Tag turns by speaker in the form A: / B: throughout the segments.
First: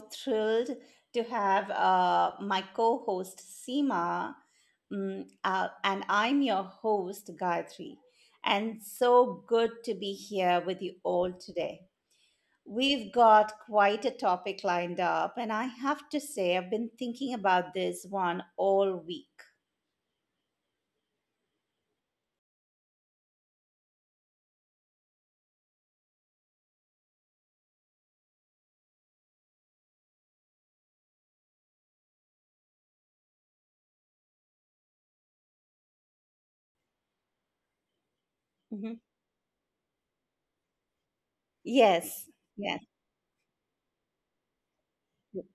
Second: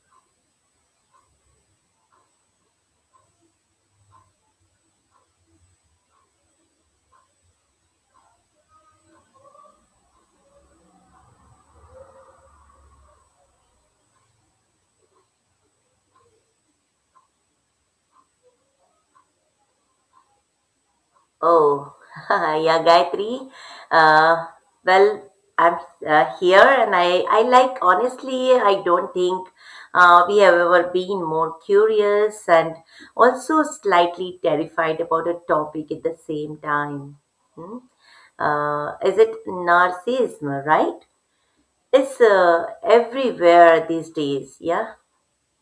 A: thrilled to have my co host Seema, and I'm your host Gayatri. And so good to be here with you all today. We've got quite a topic lined up, and I have to say, I've been thinking about this one all week.
B: Oh, yeah, Gayatri. Uh, well, I'm here and I like, honestly, I don't think we have ever been more curious and also slightly terrified about a topic at the same time. Hmm?
A: Mhm.
B: Is it narcissism, right? It's
A: Yes, yes.
B: everywhere these days, yeah?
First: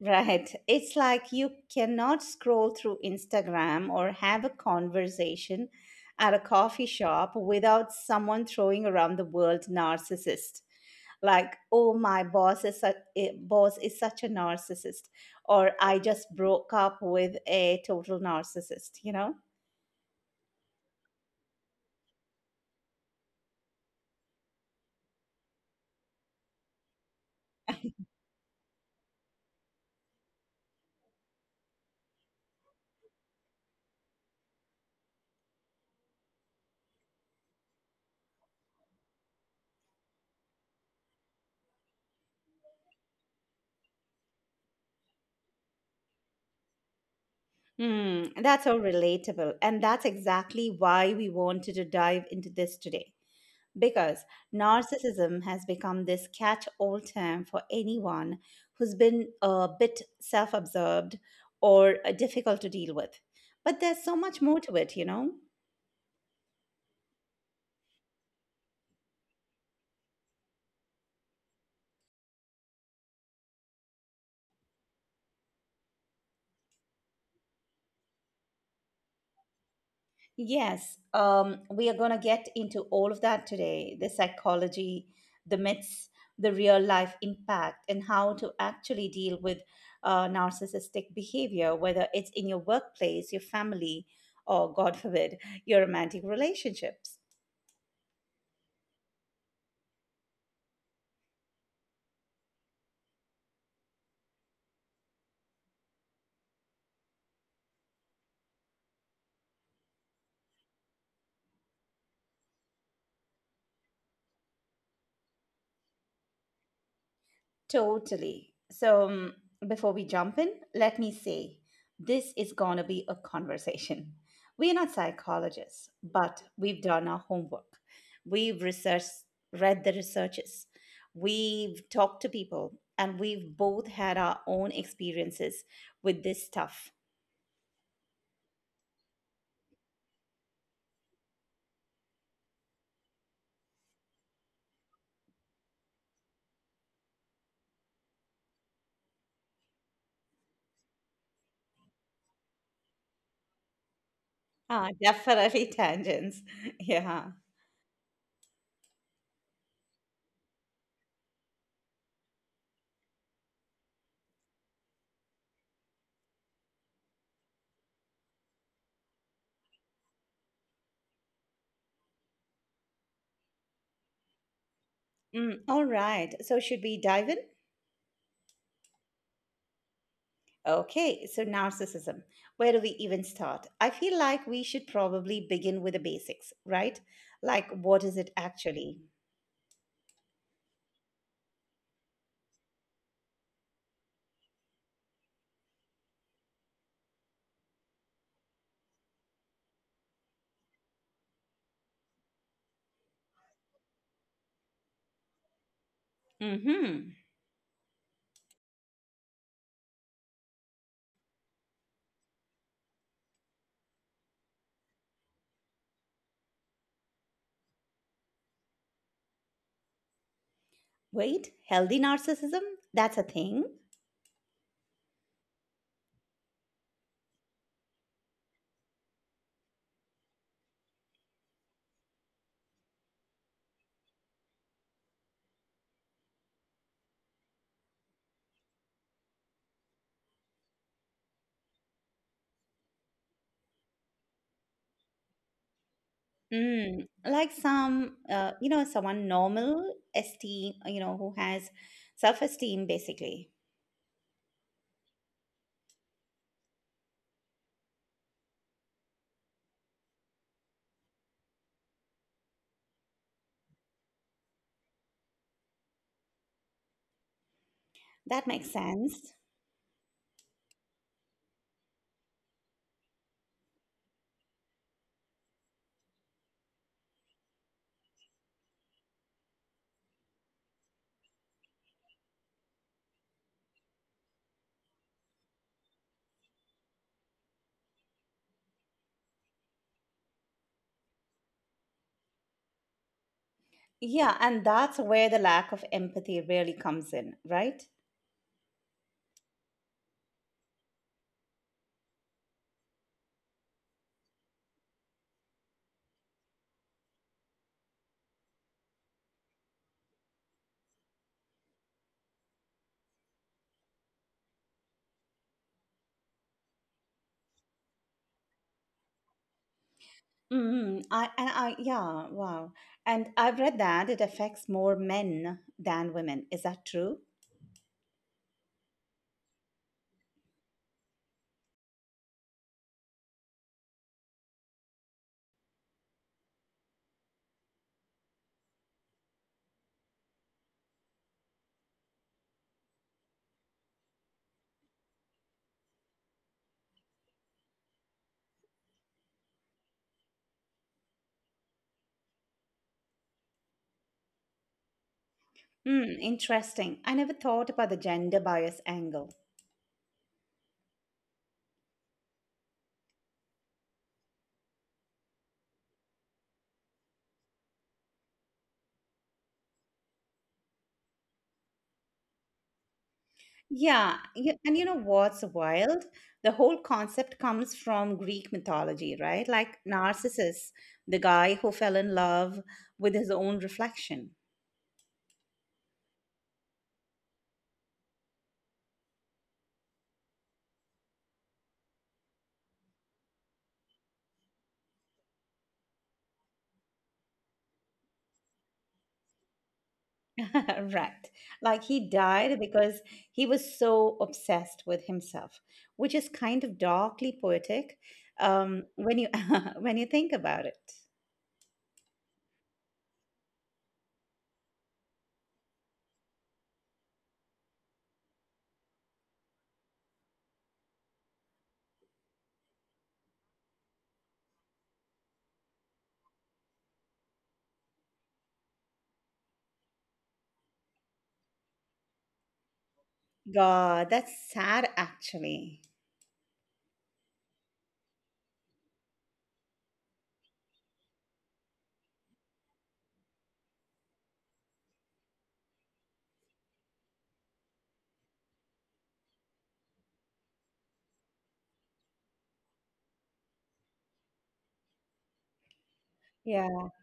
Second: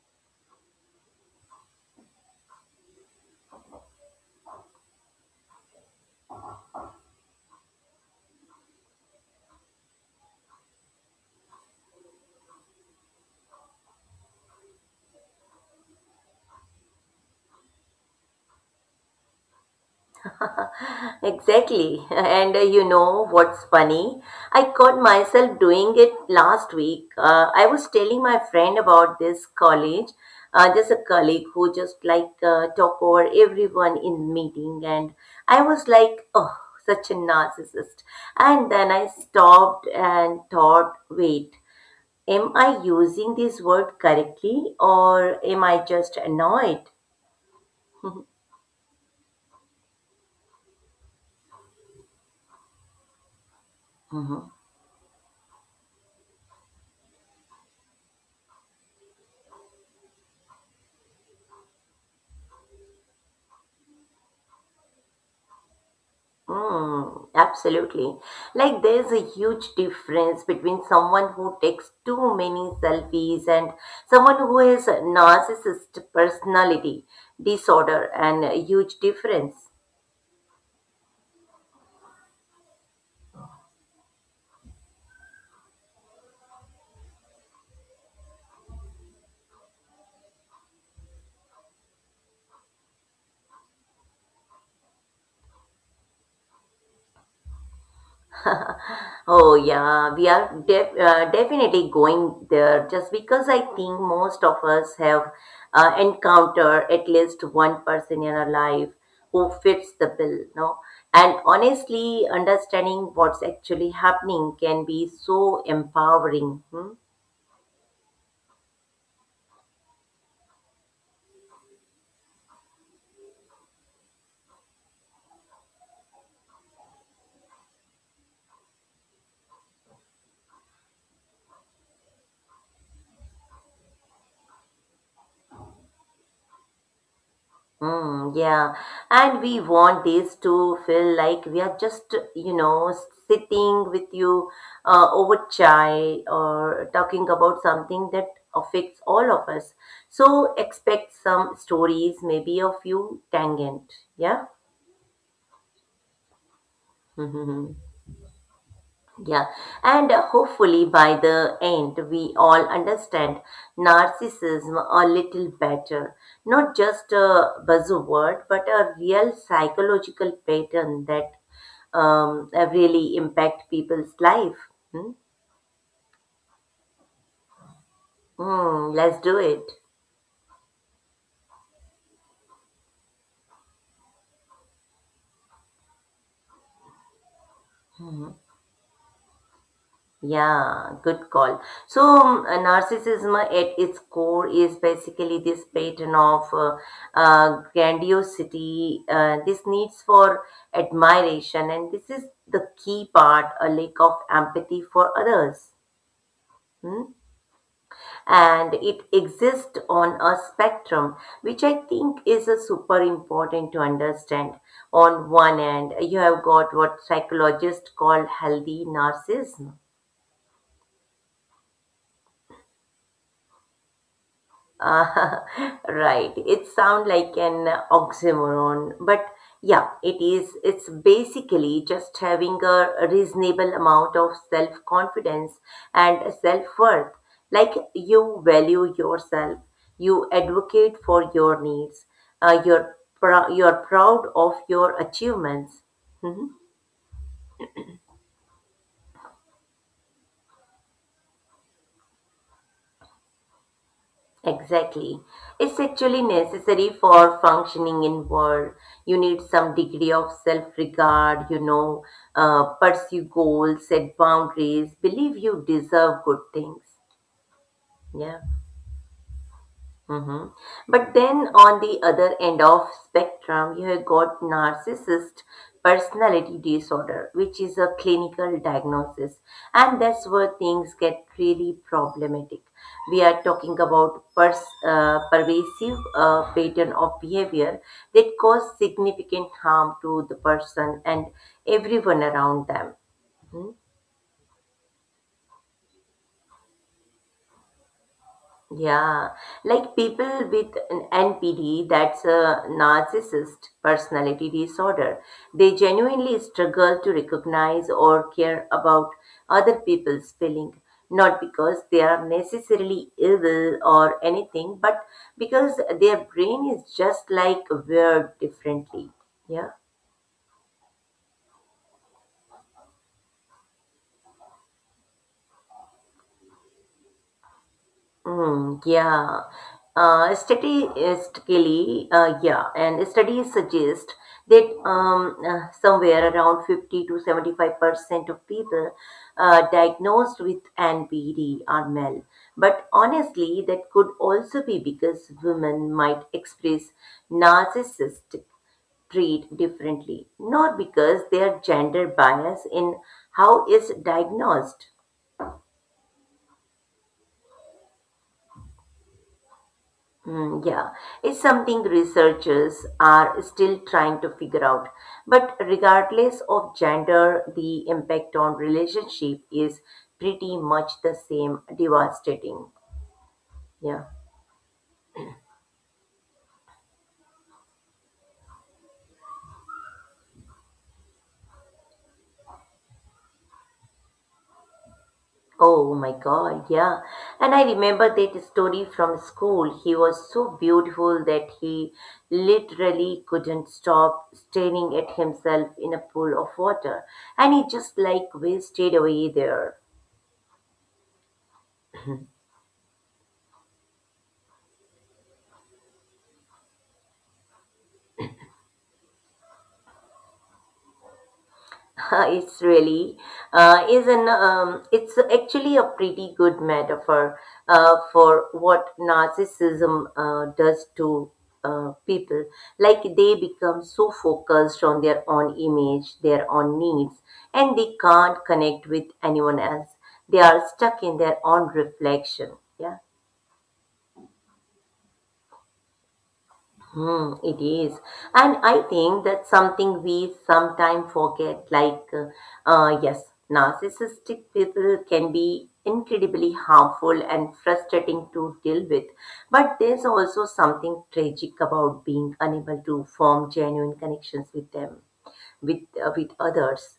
A: Right. It's like you cannot scroll through Instagram or have a conversation at a coffee shop without someone throwing around the word narcissist. Like, oh, my boss is such, boss is such a narcissist, or I just broke up with a total narcissist?
B: Exactly. And you know what's funny? I caught myself doing it last week. I was telling my friend about this college. There's a colleague who just like talk over everyone in meeting, and I was like, oh, such a narcissist. And then I stopped and thought, wait, am I using this word correctly, or am I just annoyed?
A: Hmm, that's so relatable. And that's exactly why we wanted to dive into this today, because
B: Mhm.
A: narcissism has become this catch all term for anyone who's been a bit self absorbed or difficult to deal with. But there's so much more to it?
B: Mm, absolutely. Like there's a huge difference between someone who takes too many selfies and someone who has a narcissist personality disorder and a huge difference.
A: Yes, we are going to get into all of that today, the psychology, the myths, the real life impact, and how to actually deal with narcissistic behavior, whether it's in your workplace, your family, or God forbid, your romantic relationships.
B: Oh yeah, we are definitely going there just because I think most of us have encountered at least one person in our life who fits the bill, no? And honestly, understanding what's actually happening can be so empowering. Hmm?
A: Totally. So, before we jump in, let me say this is going to be a conversation. We are not psychologists, but we've done our homework. We've researched, read the researches, we've talked to people, and we've both had our own experiences with this stuff.
B: Mm, yeah, and we want this to feel like we are just, you know, sitting with you over chai or talking about something that affects all of us. So expect some stories, maybe a few tangent. Yeah.
A: Ah, definitely tangents. Yeah.
B: Yeah, and hopefully by the end, we all understand narcissism a little better. Not just a buzzword, but a real psychological pattern that really impact people's life. Hmm?
A: Mm, all right. So, should we dive in?
B: Hmm, let's do it.
A: Okay, so narcissism. Where do we even start? I feel like we should probably begin with the basics, right? Like, what is it actually?
B: Yeah, good call. So, narcissism at its core is basically this pattern of grandiosity, this needs for admiration, and this is the key part a lack of empathy for others.
A: Mm-hmm.
B: Hmm? And it exists on a spectrum, which I think is a super important to understand. On one end, you have got what psychologists call healthy narcissism.
A: Wait, healthy narcissism? That's a thing.
B: Ah, right. It sounds like an oxymoron, but yeah, it is. It's basically just having a reasonable amount of self-confidence and self-worth. Like you value yourself, you advocate for your needs, you're you're proud of your achievements. Hmm.
A: Mm, like some, someone normal, esteem, you know, who has self-esteem, basically.
B: Exactly. It's actually necessary for functioning in world. You need some degree of self-regard, you know, pursue goals, set boundaries, believe you deserve good things. Yeah.
A: That makes sense.
B: Mhm. But then on the other end of spectrum, you have got narcissist personality disorder, which is a clinical diagnosis. And that's where things get really problematic. We are talking about pervasive pattern of behavior that cause significant harm to the person and everyone around them. Hmm?
A: Yeah, and that's where the lack of empathy really comes in, right?
B: Yeah, like people with an NPD, that's a narcissist personality disorder. They genuinely struggle to recognize or care about other people's feeling, not because they are necessarily evil or anything, but because their brain is just like wired differently. Yeah.
A: I yeah, wow. And I've read that it affects more men than women. Is that true?
B: Mm, yeah. Statistically, yeah, and studies suggest that somewhere around 50 to 75% of people diagnosed with NPD are male. But honestly, that could also be because women might express narcissistic treat differently, not because their gender bias in how it's diagnosed.
A: Mm, interesting. I never thought about the gender bias angle.
B: Mm, yeah, it's something researchers are still trying to figure out. But regardless of gender, the impact on relationship is pretty much the same, devastating. Yeah.
A: And you know what's wild? The whole concept comes from Greek mythology, right? Like Narcissus, the guy who fell in love with his own reflection.
B: Oh my God, yeah. And I remember that story from school. He was so beautiful that he literally couldn't stop staring at himself in a pool of water. And he just like wasted away there.
A: Right. Like he died because he was so obsessed with himself, which is kind of darkly poetic when you when you think about it.
B: It's really is an it's actually a pretty good metaphor for what narcissism does to people, like they become so focused on their own image, their own needs, and they can't connect with anyone else. They are stuck in their own reflection. Yeah.
A: God, that's sad actually.
B: Hmm, it is. And I think that's something we sometimes forget. Yes, narcissistic people can be incredibly harmful and frustrating to deal with. But there's also something tragic about being unable to form genuine connections with them, with
A: Yeah,
B: others.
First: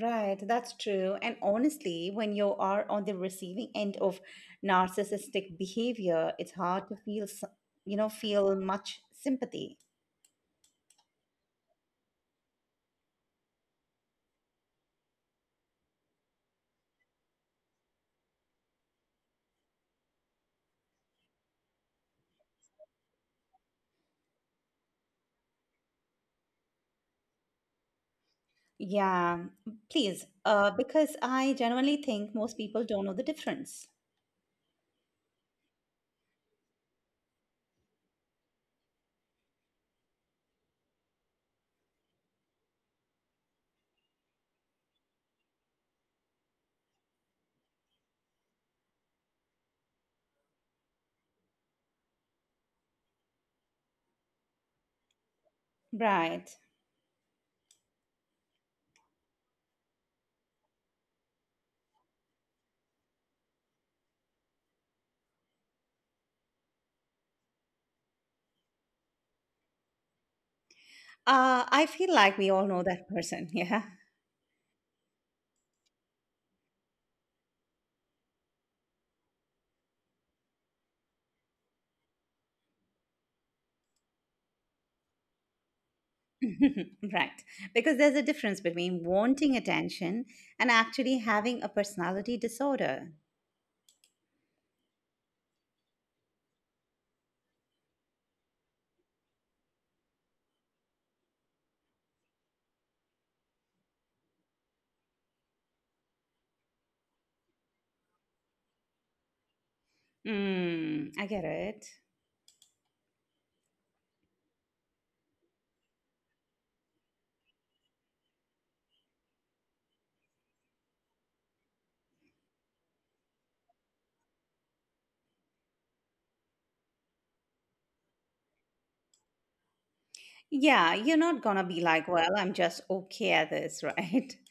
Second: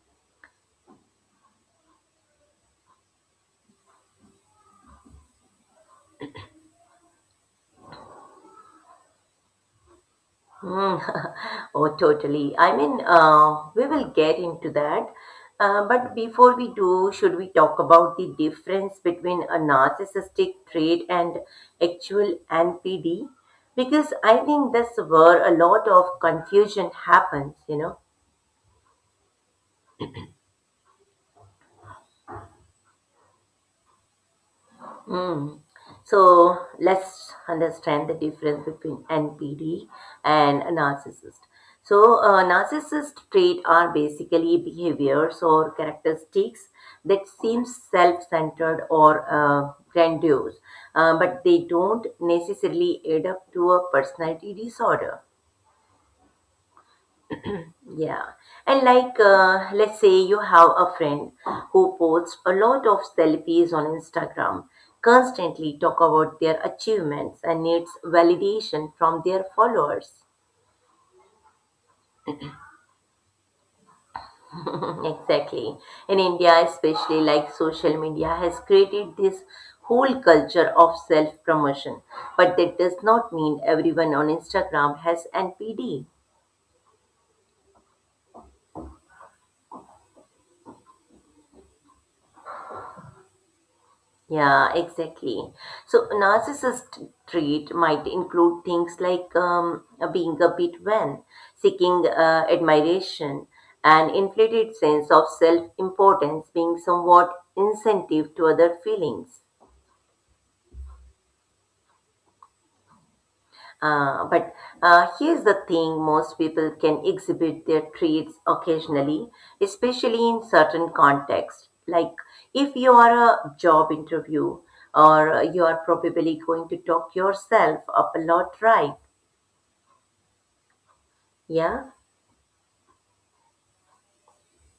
A: right. That's true. And honestly, when you are on the receiving end of narcissistic behavior, it's hard to you know, feel much sympathy.
B: Mm, Oh, totally. I mean, we will get into that. But before we do, should we talk about the difference between a narcissistic trait and actual NPD? Because I think that's where a lot of confusion happens, you know.
A: Yeah, please, because I genuinely think most people don't know the difference.
B: Mm. So let's understand the difference between NPD and a narcissist. So, narcissist traits are basically behaviors or characteristics that seem self-centered or grandiose, but they don't necessarily add up to a personality disorder.
A: Right.
B: Yeah. And like, let's say you have a friend who posts a lot of selfies on Instagram, constantly talk about their achievements and needs validation from their followers.
A: I feel like we all know that person. Yeah.
B: Mm, exactly. In India, especially, like social media has created this whole culture of self promotion. But that does not mean everyone on Instagram has NPD.
A: right. Because there's a difference between wanting attention and actually having a personality disorder.
B: Yeah, exactly. So, narcissist trait might include things like being a bit vain, seeking admiration, an inflated sense of self importance, being somewhat insensitive to other feelings.
A: Mm, I get it.
B: But here's the thing, most people can exhibit their traits occasionally, especially in certain contexts. Like if you are a job interview or you are probably going to talk yourself up a lot, right?
A: Yeah. You're not going
B: Yeah.
A: to be like, well, I'm just okay at this, right?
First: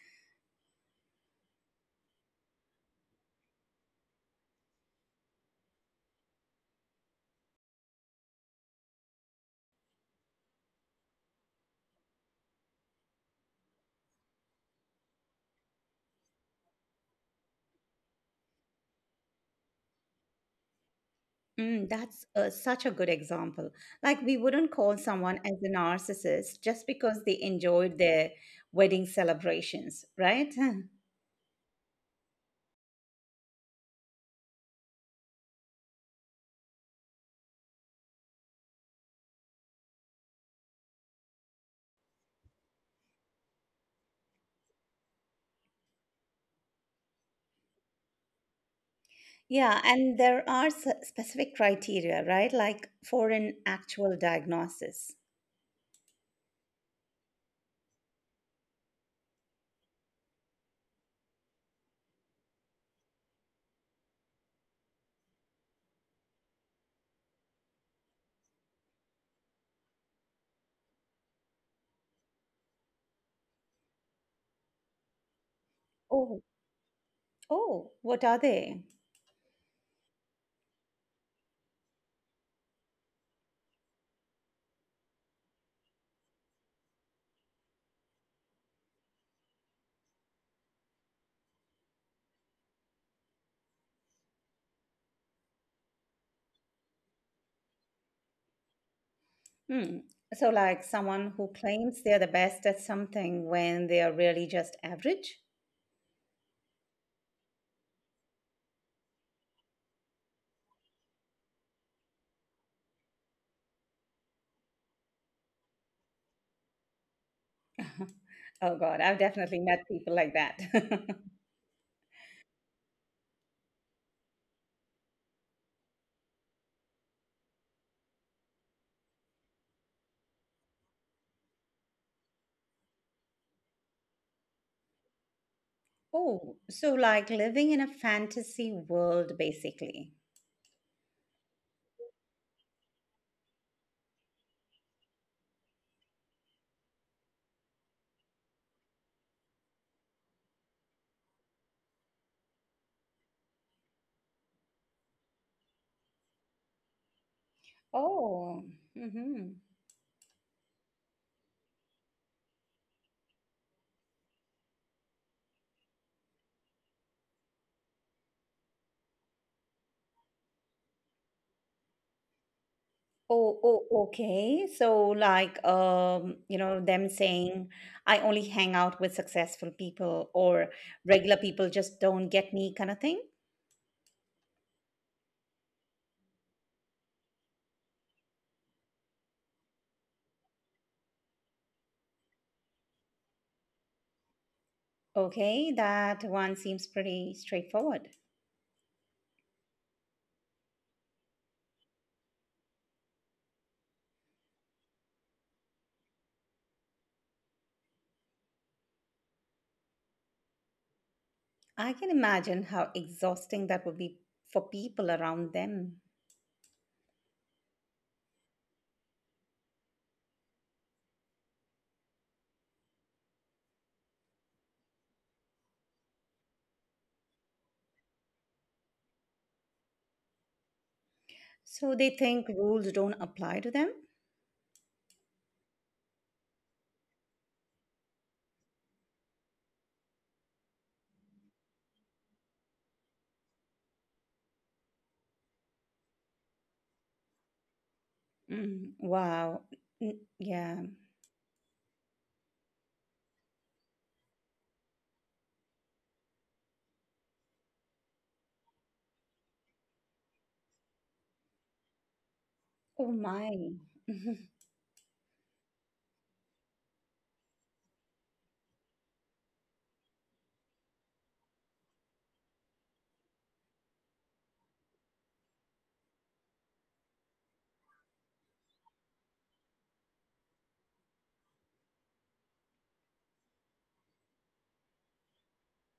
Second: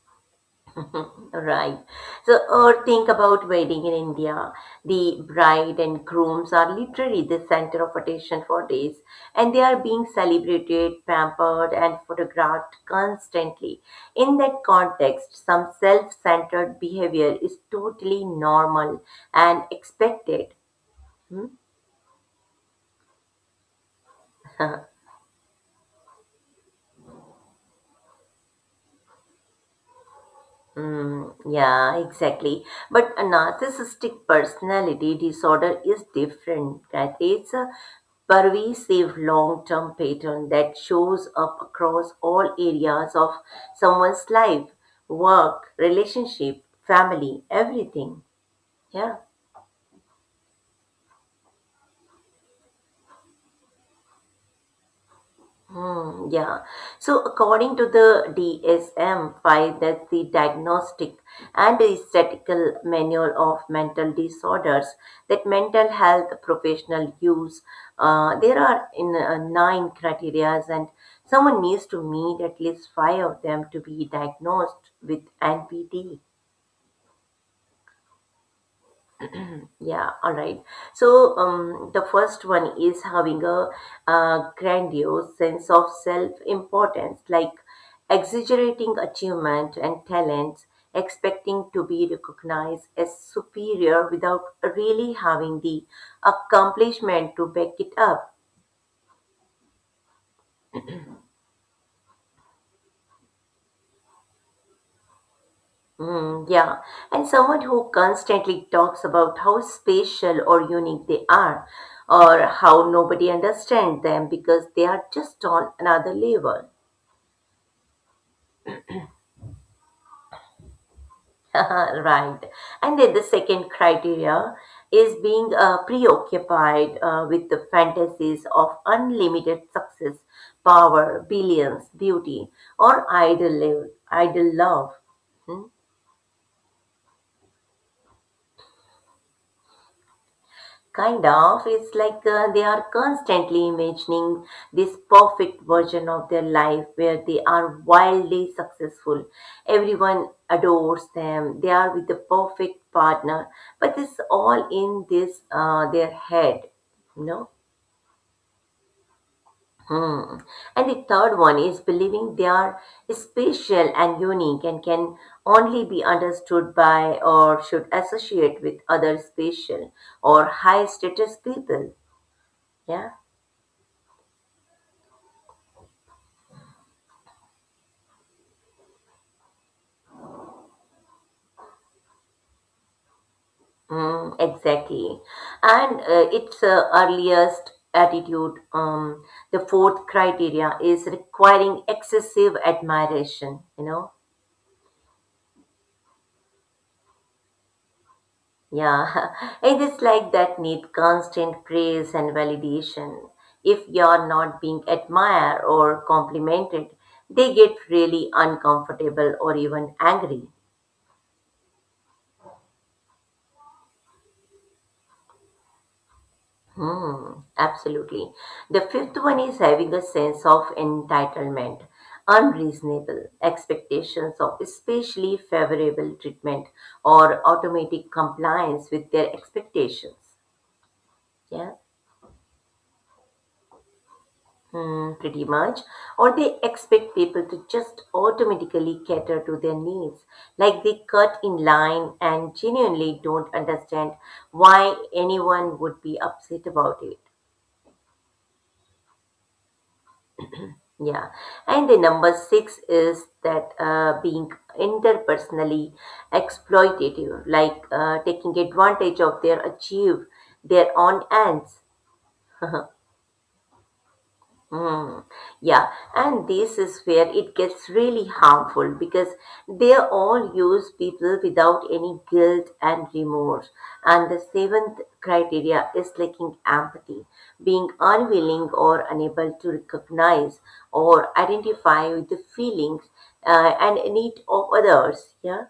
B: Right. So, or think about wedding in India. The bride and grooms are literally the center of attention for days, and they are being celebrated, pampered, and photographed constantly. In that context, some self-centered behavior is totally normal and expected. Hmm?
A: Mm, that's such a good example. Like, we wouldn't call someone as a narcissist just because they enjoyed their wedding celebrations, right?
B: Mm, yeah, exactly. But a narcissistic personality disorder is different, right? It's a pervasive long-term pattern that shows up across all areas of someone's life, work, relationship, family, everything. Yeah.
A: Yeah, and there are specific criteria, right? Like for an actual diagnosis.
B: Hmm, yeah. So, according to the DSM-5, that's the Diagnostic and Statistical Manual of Mental Disorders, that mental health professional use, there are in 9 criteria, and someone needs to meet at least 5 of them to be diagnosed with
A: Oh,
B: NPD.
A: oh, what are they?
B: Yeah, all right. So, the first one is having a grandiose sense of self-importance, like exaggerating achievement and talents, expecting to be recognized as superior without really having the accomplishment to back it up.
A: Hmm. So, like someone who claims they're the best at something when they are really just average?
B: Mm, yeah, and someone who constantly talks about how special or unique they are, or how nobody understands them because they are just on another level.
A: Oh, God, I've definitely met people like that.
B: Right. And then the second criteria is being preoccupied with the fantasies of unlimited success, power, billions, beauty, or idle, live, idle love.
A: oh, so like living in a fantasy world, basically.
B: Kind of. It's like they are constantly imagining this perfect version of their life where they are wildly successful. Everyone adores them. They are with the perfect partner. But it's all in this their head, you know.
A: Oh, mm-hmm.
B: Hmm. And the third one is believing they are special and unique and can only be understood by or should associate with other special or high status people. Yeah.
A: Oh, oh, okay. So, like, you know, them saying, I only hang out with successful people, or regular people just don't get me, kind of thing.
B: Mm, exactly. And its earliest attitude, the fourth criteria is requiring excessive admiration, you know?
A: Okay, that one seems pretty straightforward.
B: Yeah. It is like that need constant praise and validation. If you're not being admired or complimented, they get really uncomfortable or even angry.
A: I can imagine how exhausting that would be for people around them.
B: Hmm, absolutely. The fifth one is having a sense of entitlement, unreasonable expectations of especially favorable treatment or automatic compliance with their expectations.
A: So
B: Yeah,
A: they think rules don't apply to them?
B: hmm, pretty much. Or they expect people to just automatically cater to their needs, like they cut in line and genuinely don't understand why anyone would be upset about it.
A: Mm, wow. Yeah.
B: Yeah, and the number 6 is that being interpersonally exploitative, like taking advantage of their own ends.
A: Oh my.
B: Mm, yeah, and this is where it gets really harmful because they all use people without any guilt and remorse. And the seventh criteria is lacking empathy, being unwilling or unable to recognize or identify with the feelings and need of others. Yeah.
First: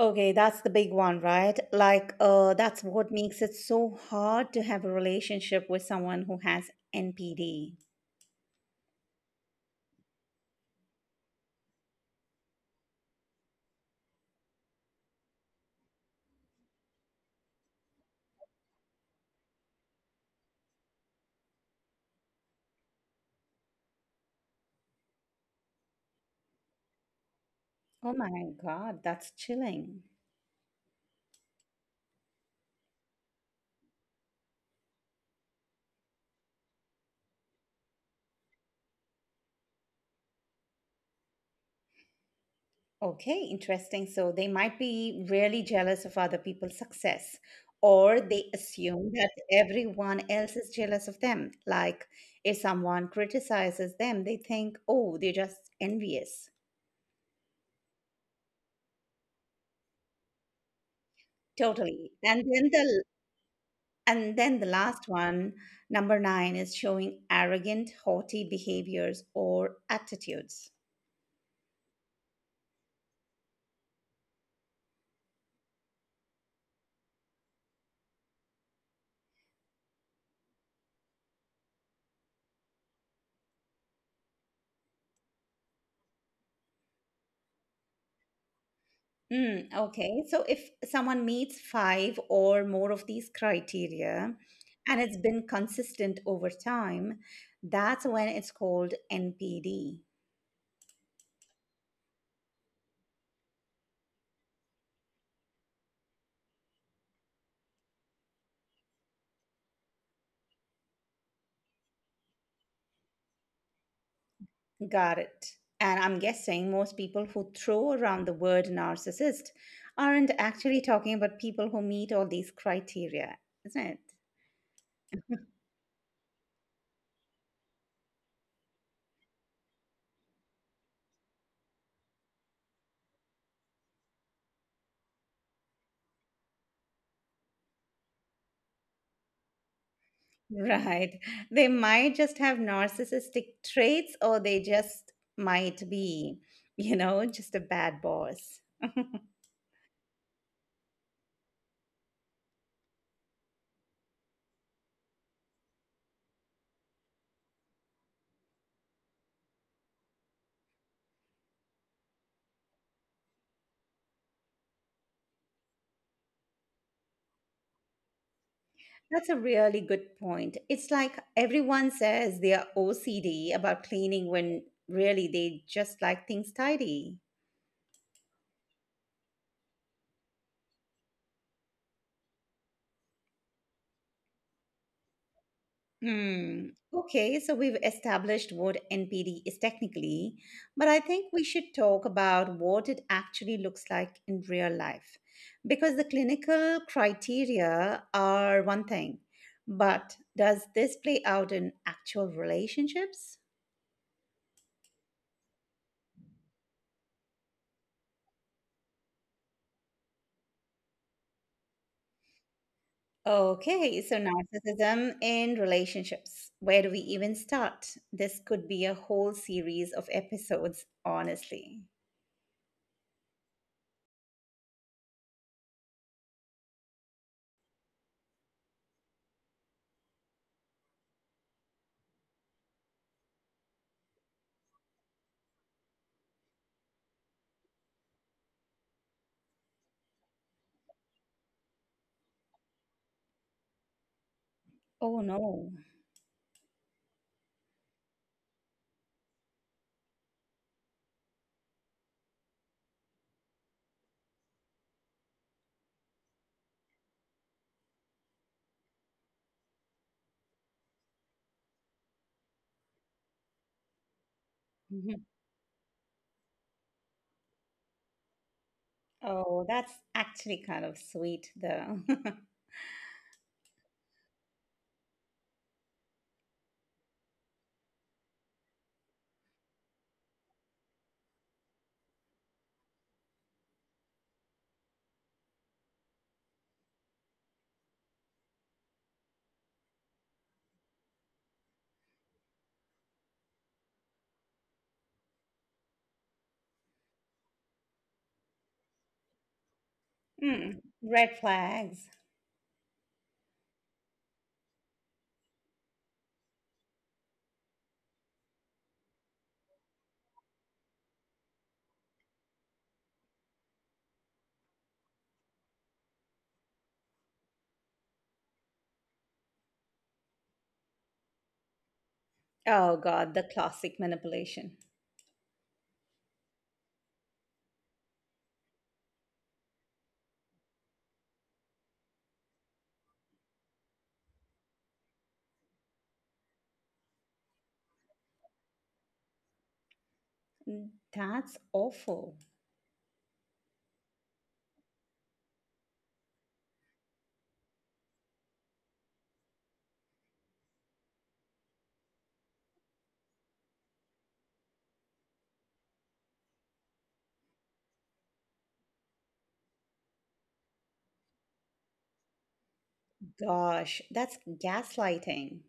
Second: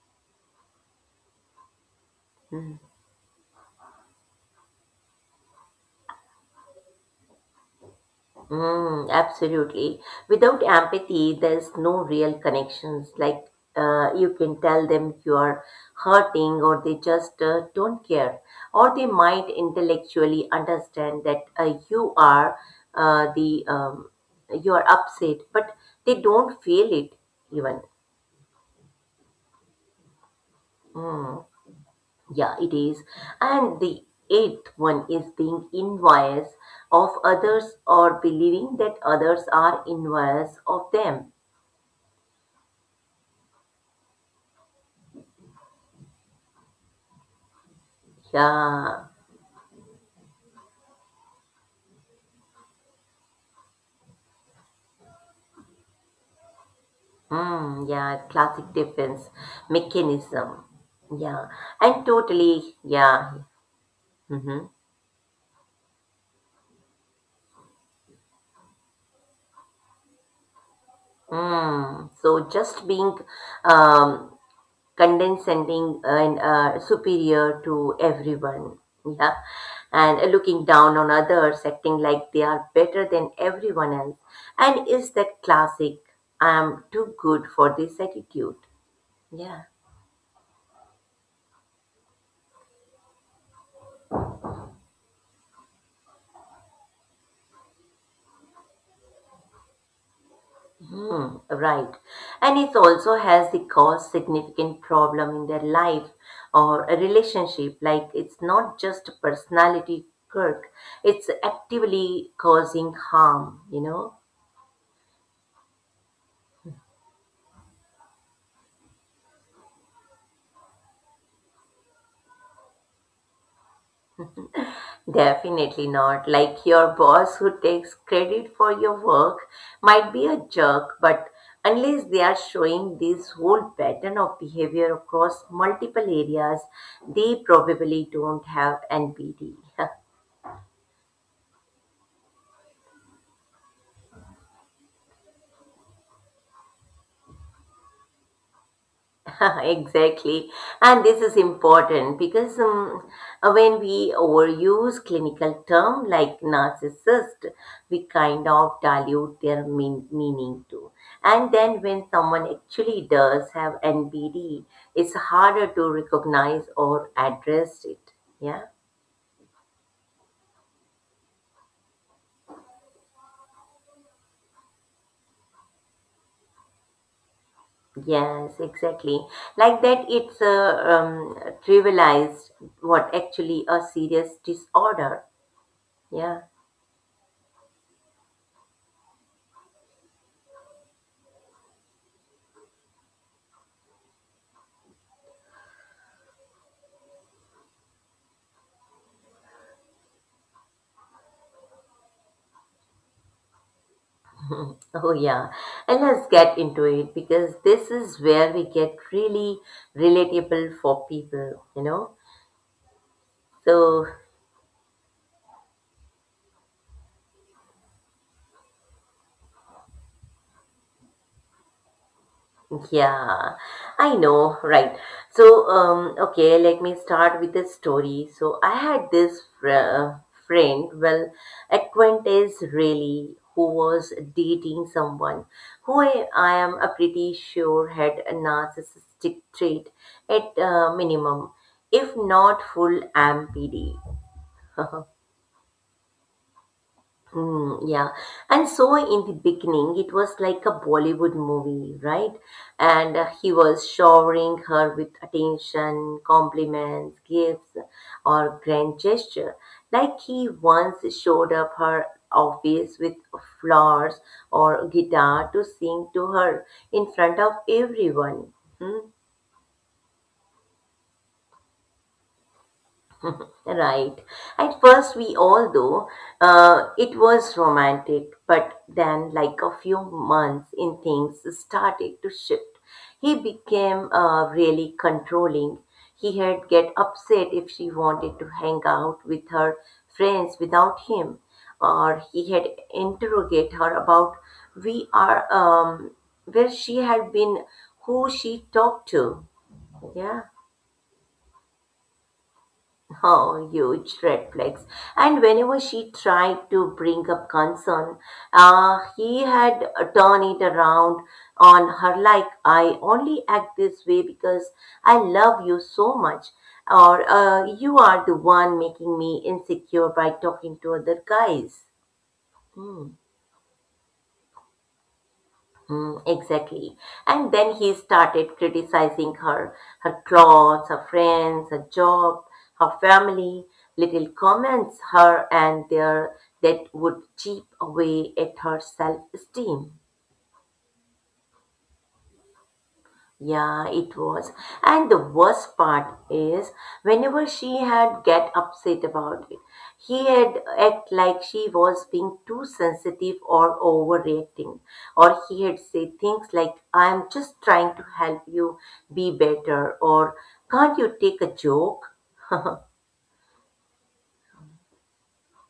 A: Okay, that's the big one, right? Like, that's what makes it so hard to have a relationship with someone who has NPD.
B: Mm, absolutely. Without empathy, there's no real connections. Like you can tell them you are hurting, or they just don't care, or they might intellectually understand that you are the you are upset, but they don't feel it even.
A: Oh my God, that's chilling.
B: Yeah, it is. And the eighth one is being envious of others or believing that others are envious of them.
A: Okay, interesting. So they might be really jealous of other people's success, or they
B: Yeah.
A: assume that everyone else is jealous of them. Like, if someone criticizes them, they think, oh, they're just envious.
B: Mm, yeah, classic defense mechanism. Yeah, and
A: Totally.
B: totally, yeah.
A: And then
B: Mm-hmm.
A: the last one, number nine, is showing arrogant, haughty behaviors or attitudes.
B: Mm. So just being um, condescending and superior to everyone. Yeah, and looking down on others, acting like they are better than everyone else. And is that classic? I'm too good for this attitude. Yeah.
A: Mm, okay, so if someone meets five or more of these criteria and it's been consistent over time, that's when it's called NPD.
B: Hmm, right. And it also has the cause significant problem in their life or a relationship. Like it's not just a personality quirk, it's actively causing harm, you know?
A: Got it. And I'm guessing most people who throw around the word narcissist aren't actually talking about people who meet all these criteria, isn't it?
B: Definitely not. Like your boss who takes credit for your work might be a jerk, but unless they are showing this whole pattern of behavior across multiple areas, they probably don't have NPD.
A: Right. They might just have narcissistic traits, or they just might be, you know, just a bad boss.
B: Exactly. And this is important because when we overuse clinical term like narcissist, we kind of dilute their meaning too. And then when someone actually does have NBD, it's harder to recognize or address it. Yeah.
A: That's a really good point. It's like everyone says they are OCD about cleaning when really they just like things tidy.
B: Yes, exactly. Like that, it's trivialized what actually a serious disorder. Yeah.
A: Hmm. Okay, so we've established what NPD is technically, but I think we should talk about what it actually looks like in real life. Because the clinical criteria are one thing, but does this play out in actual relationships?
B: Oh, yeah. And let's get into it because this is where we get really relatable for people,
A: Okay,
B: So,
A: so narcissism in relationships. Where do we even start? This could be a whole series of episodes, honestly.
B: yeah, I know, right. So, okay, let me start with a story. So, I had this friend, well, acquaintance really, who was dating someone who I am a pretty sure had a narcissistic trait at minimum, if not full MPD.
A: Oh no.
B: Mm, yeah. And so in the beginning, it was like a Bollywood movie, right? And he was showering her with attention, compliments, gifts, or grand gesture. Like he once showed up her office with flowers or
A: Mm-hmm.
B: guitar to sing to her in front of everyone. Hmm?
A: Oh, that's actually kind of sweet, though.
B: Right. At first, we all though it was romantic, but then, like a few months in, things started to shift. He became really controlling. He had get upset if she wanted to hang out with her friends without him, or he had interrogate her about we are where she had been, who she talked to. Yeah.
A: Hmm. Red flags.
B: Oh, huge red flags. And whenever she tried to bring up concern, he had turned it around on her like, I only act this way because I love you so much, or you are the one making me insecure by talking to other guys.
A: Oh,
B: Hmm.
A: God, the classic manipulation.
B: Mm, exactly. And then he started criticizing her, her clothes, her friends, her job, her family, little comments her and their that would chip away at her self-esteem.
A: Mm, that's awful.
B: Yeah, it was. And the worst part is whenever she had get upset about it, he had act like she was being too sensitive or overreacting. Or he had said things like, I'm just trying to help you be better or can't you take a joke?
A: Gosh, that's gaslighting.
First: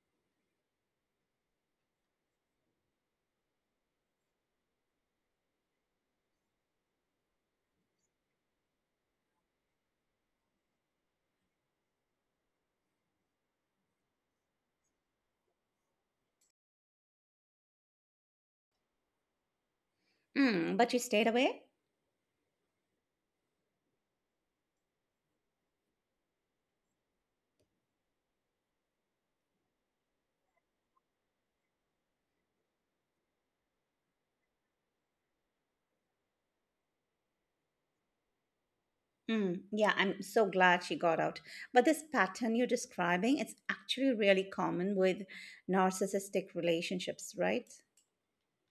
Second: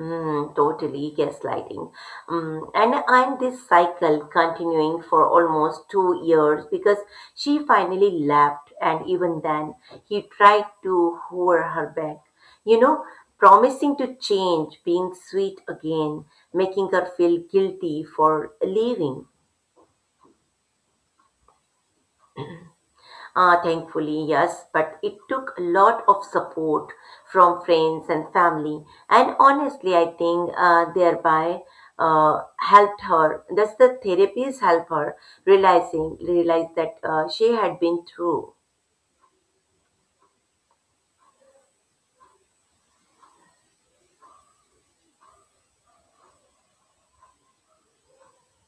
B: Mm, totally gaslighting. Mm, and this cycle continuing for almost 2 years because she finally left, and even then he tried to woo her back. You know, promising to change, being sweet again, making her feel guilty for leaving.
A: Mm, but you stayed away?
B: Thankfully, yes, but it took a lot of support from friends and family. And honestly, I think thereby helped her. That's the therapies help her realizing realize that she had been through.
A: Mm, yeah, I'm so glad she got out. But this pattern you're describing, it's actually really common with narcissistic relationships, right?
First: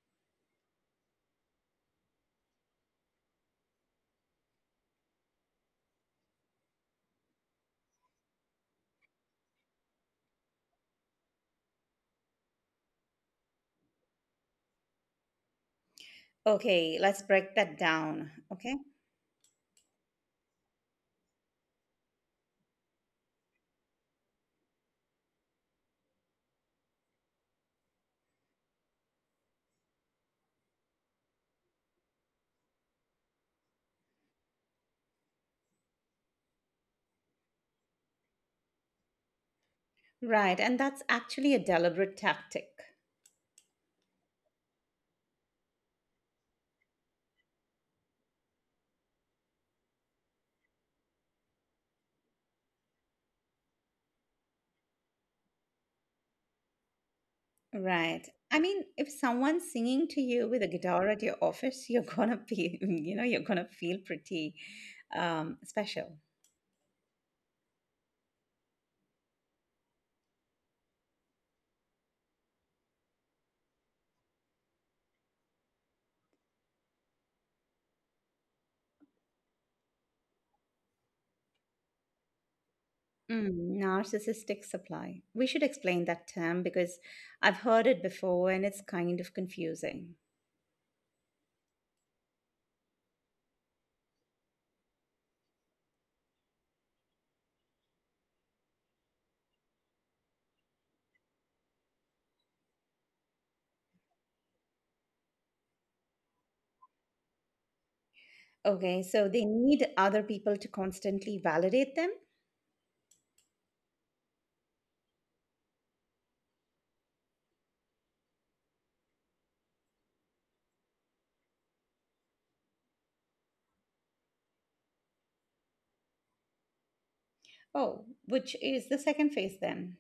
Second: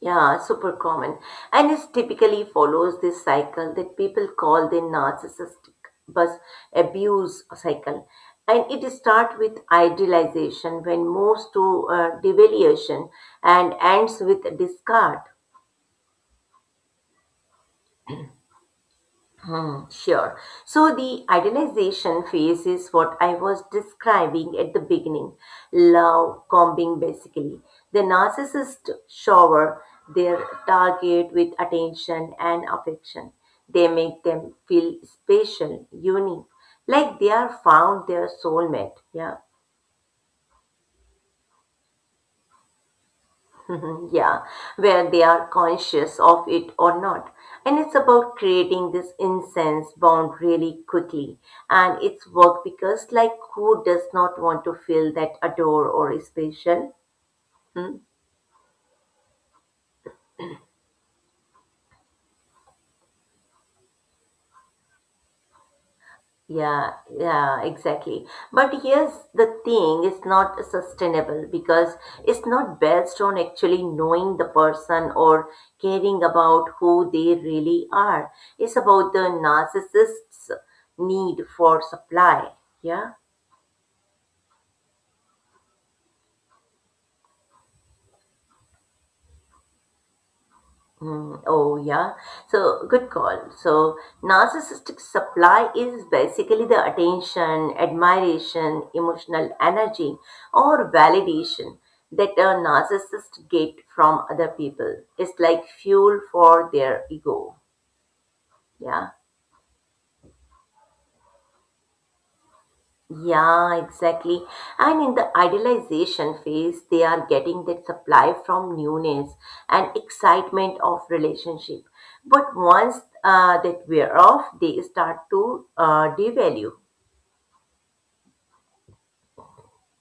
B: Yeah, super common. And it typically follows this cycle that people call the narcissistic bus abuse cycle. And it starts with idealization, when moves to devaluation and ends with discard.
A: Okay, let's break that down. Okay.
B: Hmm, sure. So the idealization phase is what I was describing at the beginning. Love bombing basically. The narcissist shower their target with attention and affection. They make them feel special, unique, like they are found their soulmate. Yeah.
A: Right. And that's actually a deliberate tactic.
B: Mhm, yeah, where they are conscious of it or not. And it's about creating this incense bound really quickly. And it's work because, like, who does not want to feel that adore or is special?
A: Right. I mean, if someone's singing to you with a guitar at your office, you're gonna be, you know, you're gonna feel pretty special.
B: Yeah, yeah, exactly. But here's the thing, it's not sustainable because it's not based on actually knowing the person or caring about who they really are. It's about the narcissist's need for supply. Yeah?
A: Mm, narcissistic supply. We should explain that term because I've heard it before and it's kind of confusing.
B: Mm, oh, yeah. So, good call. So, narcissistic supply is basically the attention, admiration, emotional energy, or validation that a narcissist get from other people. It's like fuel for their ego.
A: Okay,
B: Yeah.
A: so they need other people to constantly validate them.
B: Yeah, exactly. And in the idealization phase, they are getting that supply from newness and excitement of relationship. But once that wear off, they start to devalue.
A: Oh, which is the second phase then.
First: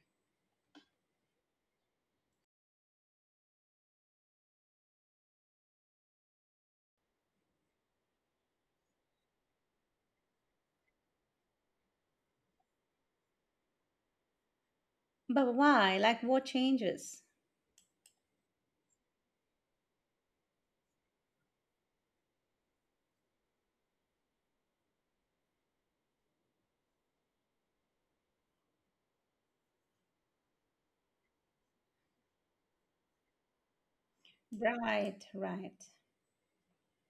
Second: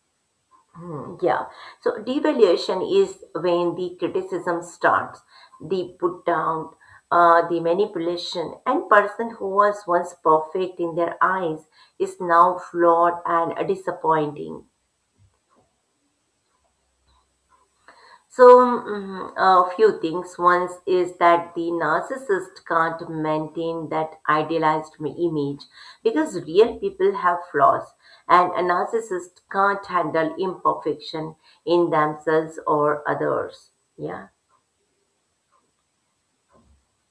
B: Yeah. So devaluation is when the criticism starts, the put down, the manipulation, and person who was once perfect in their eyes is now flawed and disappointing.
A: But why? Like what changes?
B: So, mm, a few things. One is that the narcissist can't maintain that idealized image because real people have flaws, and a narcissist can't handle imperfection in themselves or others. Yeah.
A: Right, right.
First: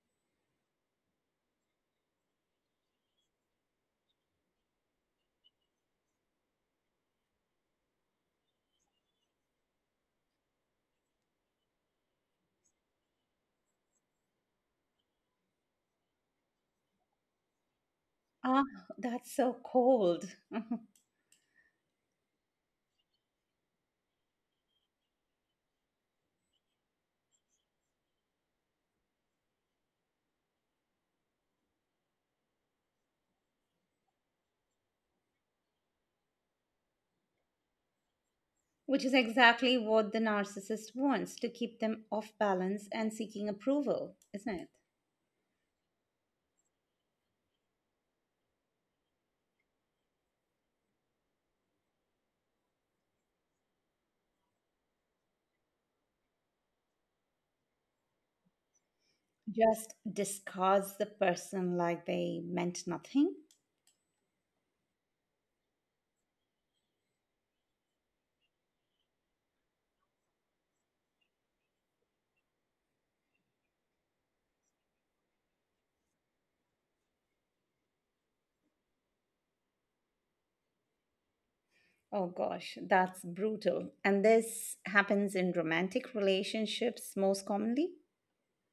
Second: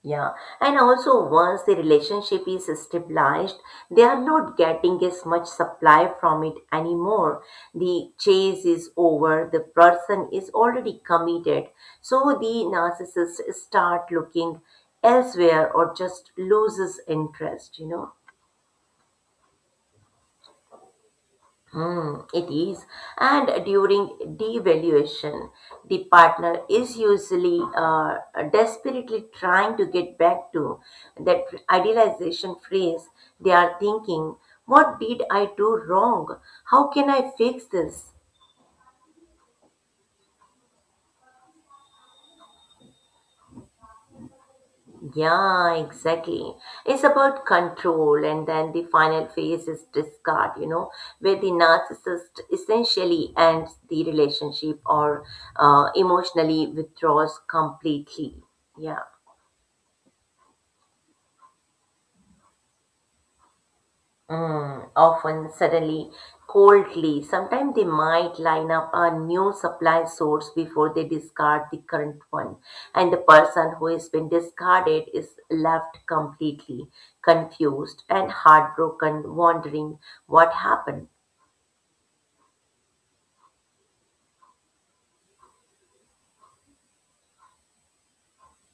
B: Yeah, and also once the relationship is stabilized, they are not getting as much supply from it anymore. The chase is over, the person is already committed. So the narcissist start looking elsewhere or just loses interest, you know.
A: Ah, that's so cold.
B: Hmm, it is. And during devaluation, the partner is usually desperately trying to get back to that idealization phrase. They are thinking, what did I do wrong? How can I fix this?
A: Which is exactly what the narcissist wants, to keep them off balance and seeking approval, isn't it?
B: Yeah, exactly. It's about control, and then the final phase is discard, you know, where the narcissist essentially ends the relationship or emotionally withdraws completely. Yeah.
A: Just discards the person like they meant nothing.
B: Mm, often suddenly, coldly. Sometimes they might line up a new supply source before they discard the current one, and the person who has been discarded is left completely confused and heartbroken, wondering what happened.
A: Oh gosh, that's brutal. And this happens in romantic relationships most commonly.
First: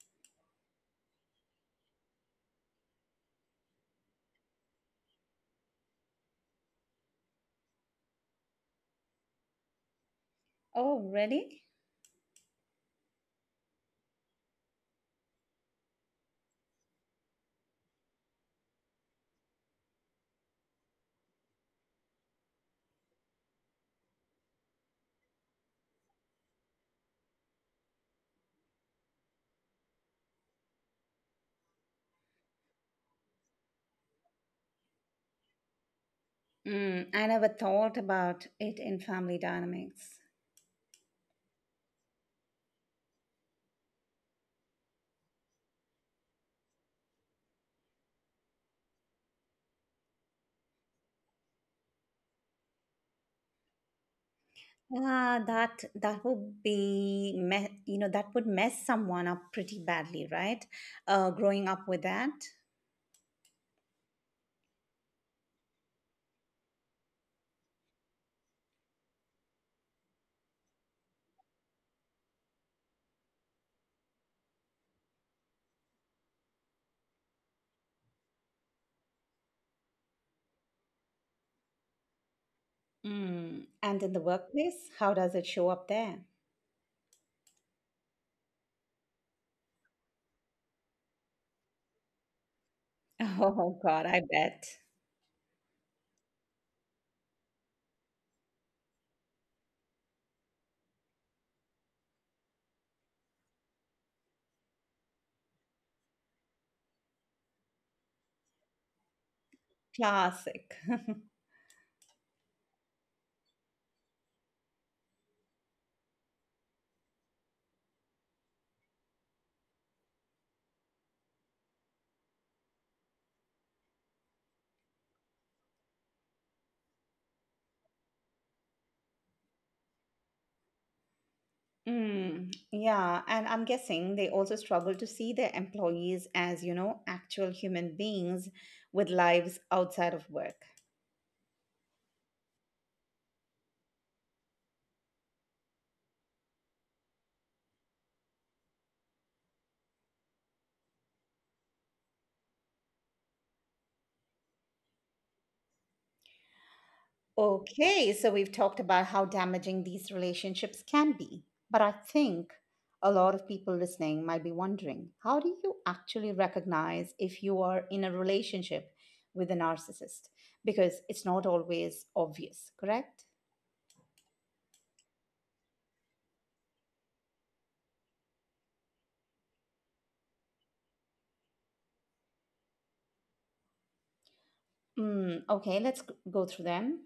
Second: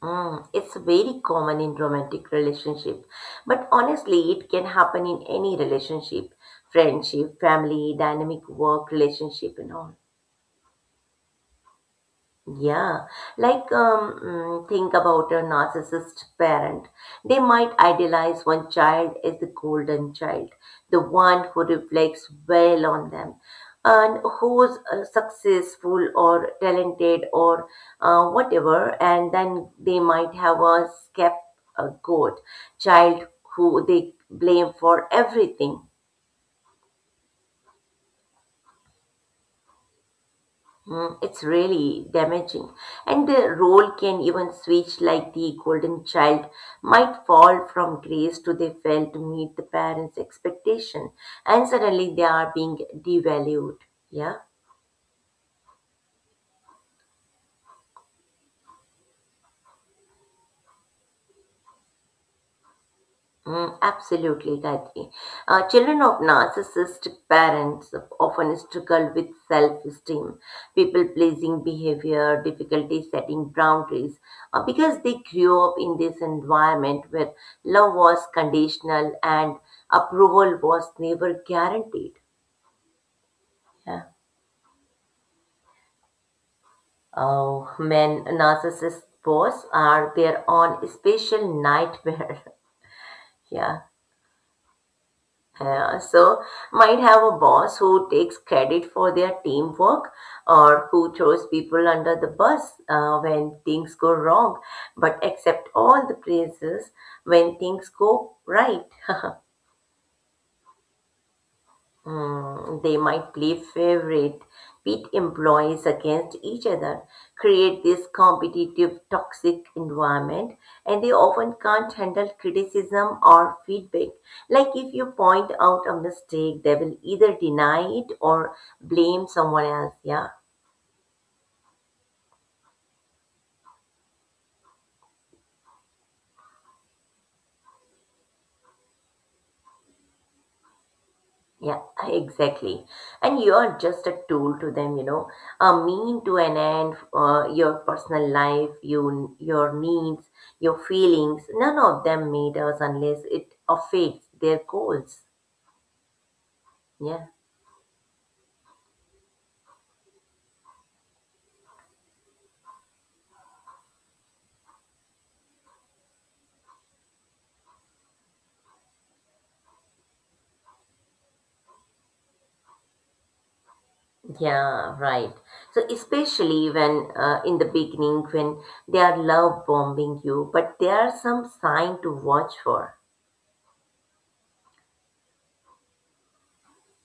B: Mm, it's very common in romantic relationship, but honestly, it can happen in any relationship, friendship, family, dynamic work relationship, and all.
A: Oh, really?
B: Yeah, like think about a narcissist parent. They might idealize one child as the golden child, the one who reflects well on them, and who's successful or talented or whatever. And then they might have a scapegoat child who they blame for everything.
A: Mm, I never thought about it in family dynamics.
B: Mm, it's really damaging. And the role can even switch, like the golden child might fall from grace to they fail to meet the parents' expectation, and suddenly they are being devalued. Yeah.
A: That would be you know, that would mess someone up pretty badly, right? Growing up with that.
B: Mm, absolutely, Gayatri. Children of narcissistic parents often struggle with self esteem, people pleasing behavior, difficulty setting boundaries, because they grew up in this environment where love was conditional and approval was never guaranteed.
A: Mm.
B: Yeah.
A: And in the workplace, how does it show up there?
B: Oh, men, narcissist boys are their own special nightmare.
A: Oh
B: Yeah.
A: God, I bet.
B: So might have a boss who takes credit for their teamwork or who throws people under the bus when things go wrong but accept all the praises when things go right.
A: Classic.
B: Mm, they might play favorite pit employees against each other, create this competitive, toxic environment, and they often can't handle criticism or feedback. Like if you point out a mistake, they will either deny it or blame someone else. Yeah.
A: Mm, yeah, and I'm guessing they also struggle to see their employees as, you know, actual human beings with lives outside of work.
B: Yeah, exactly. And you're just a tool to them, you know, a mean to an end, your personal life, you, your needs, your feelings, none of them matters unless it affects their goals. Yeah,
A: Okay, so we've talked about how damaging these relationships can be, but I think a lot of people listening might be wondering, how do you actually recognize if you are in a relationship with a narcissist? Because it's not always obvious, correct?
B: yeah, right. So especially when in the beginning when they are love bombing you, but there are some sign to watch for.
A: Mm, okay, let's go through them.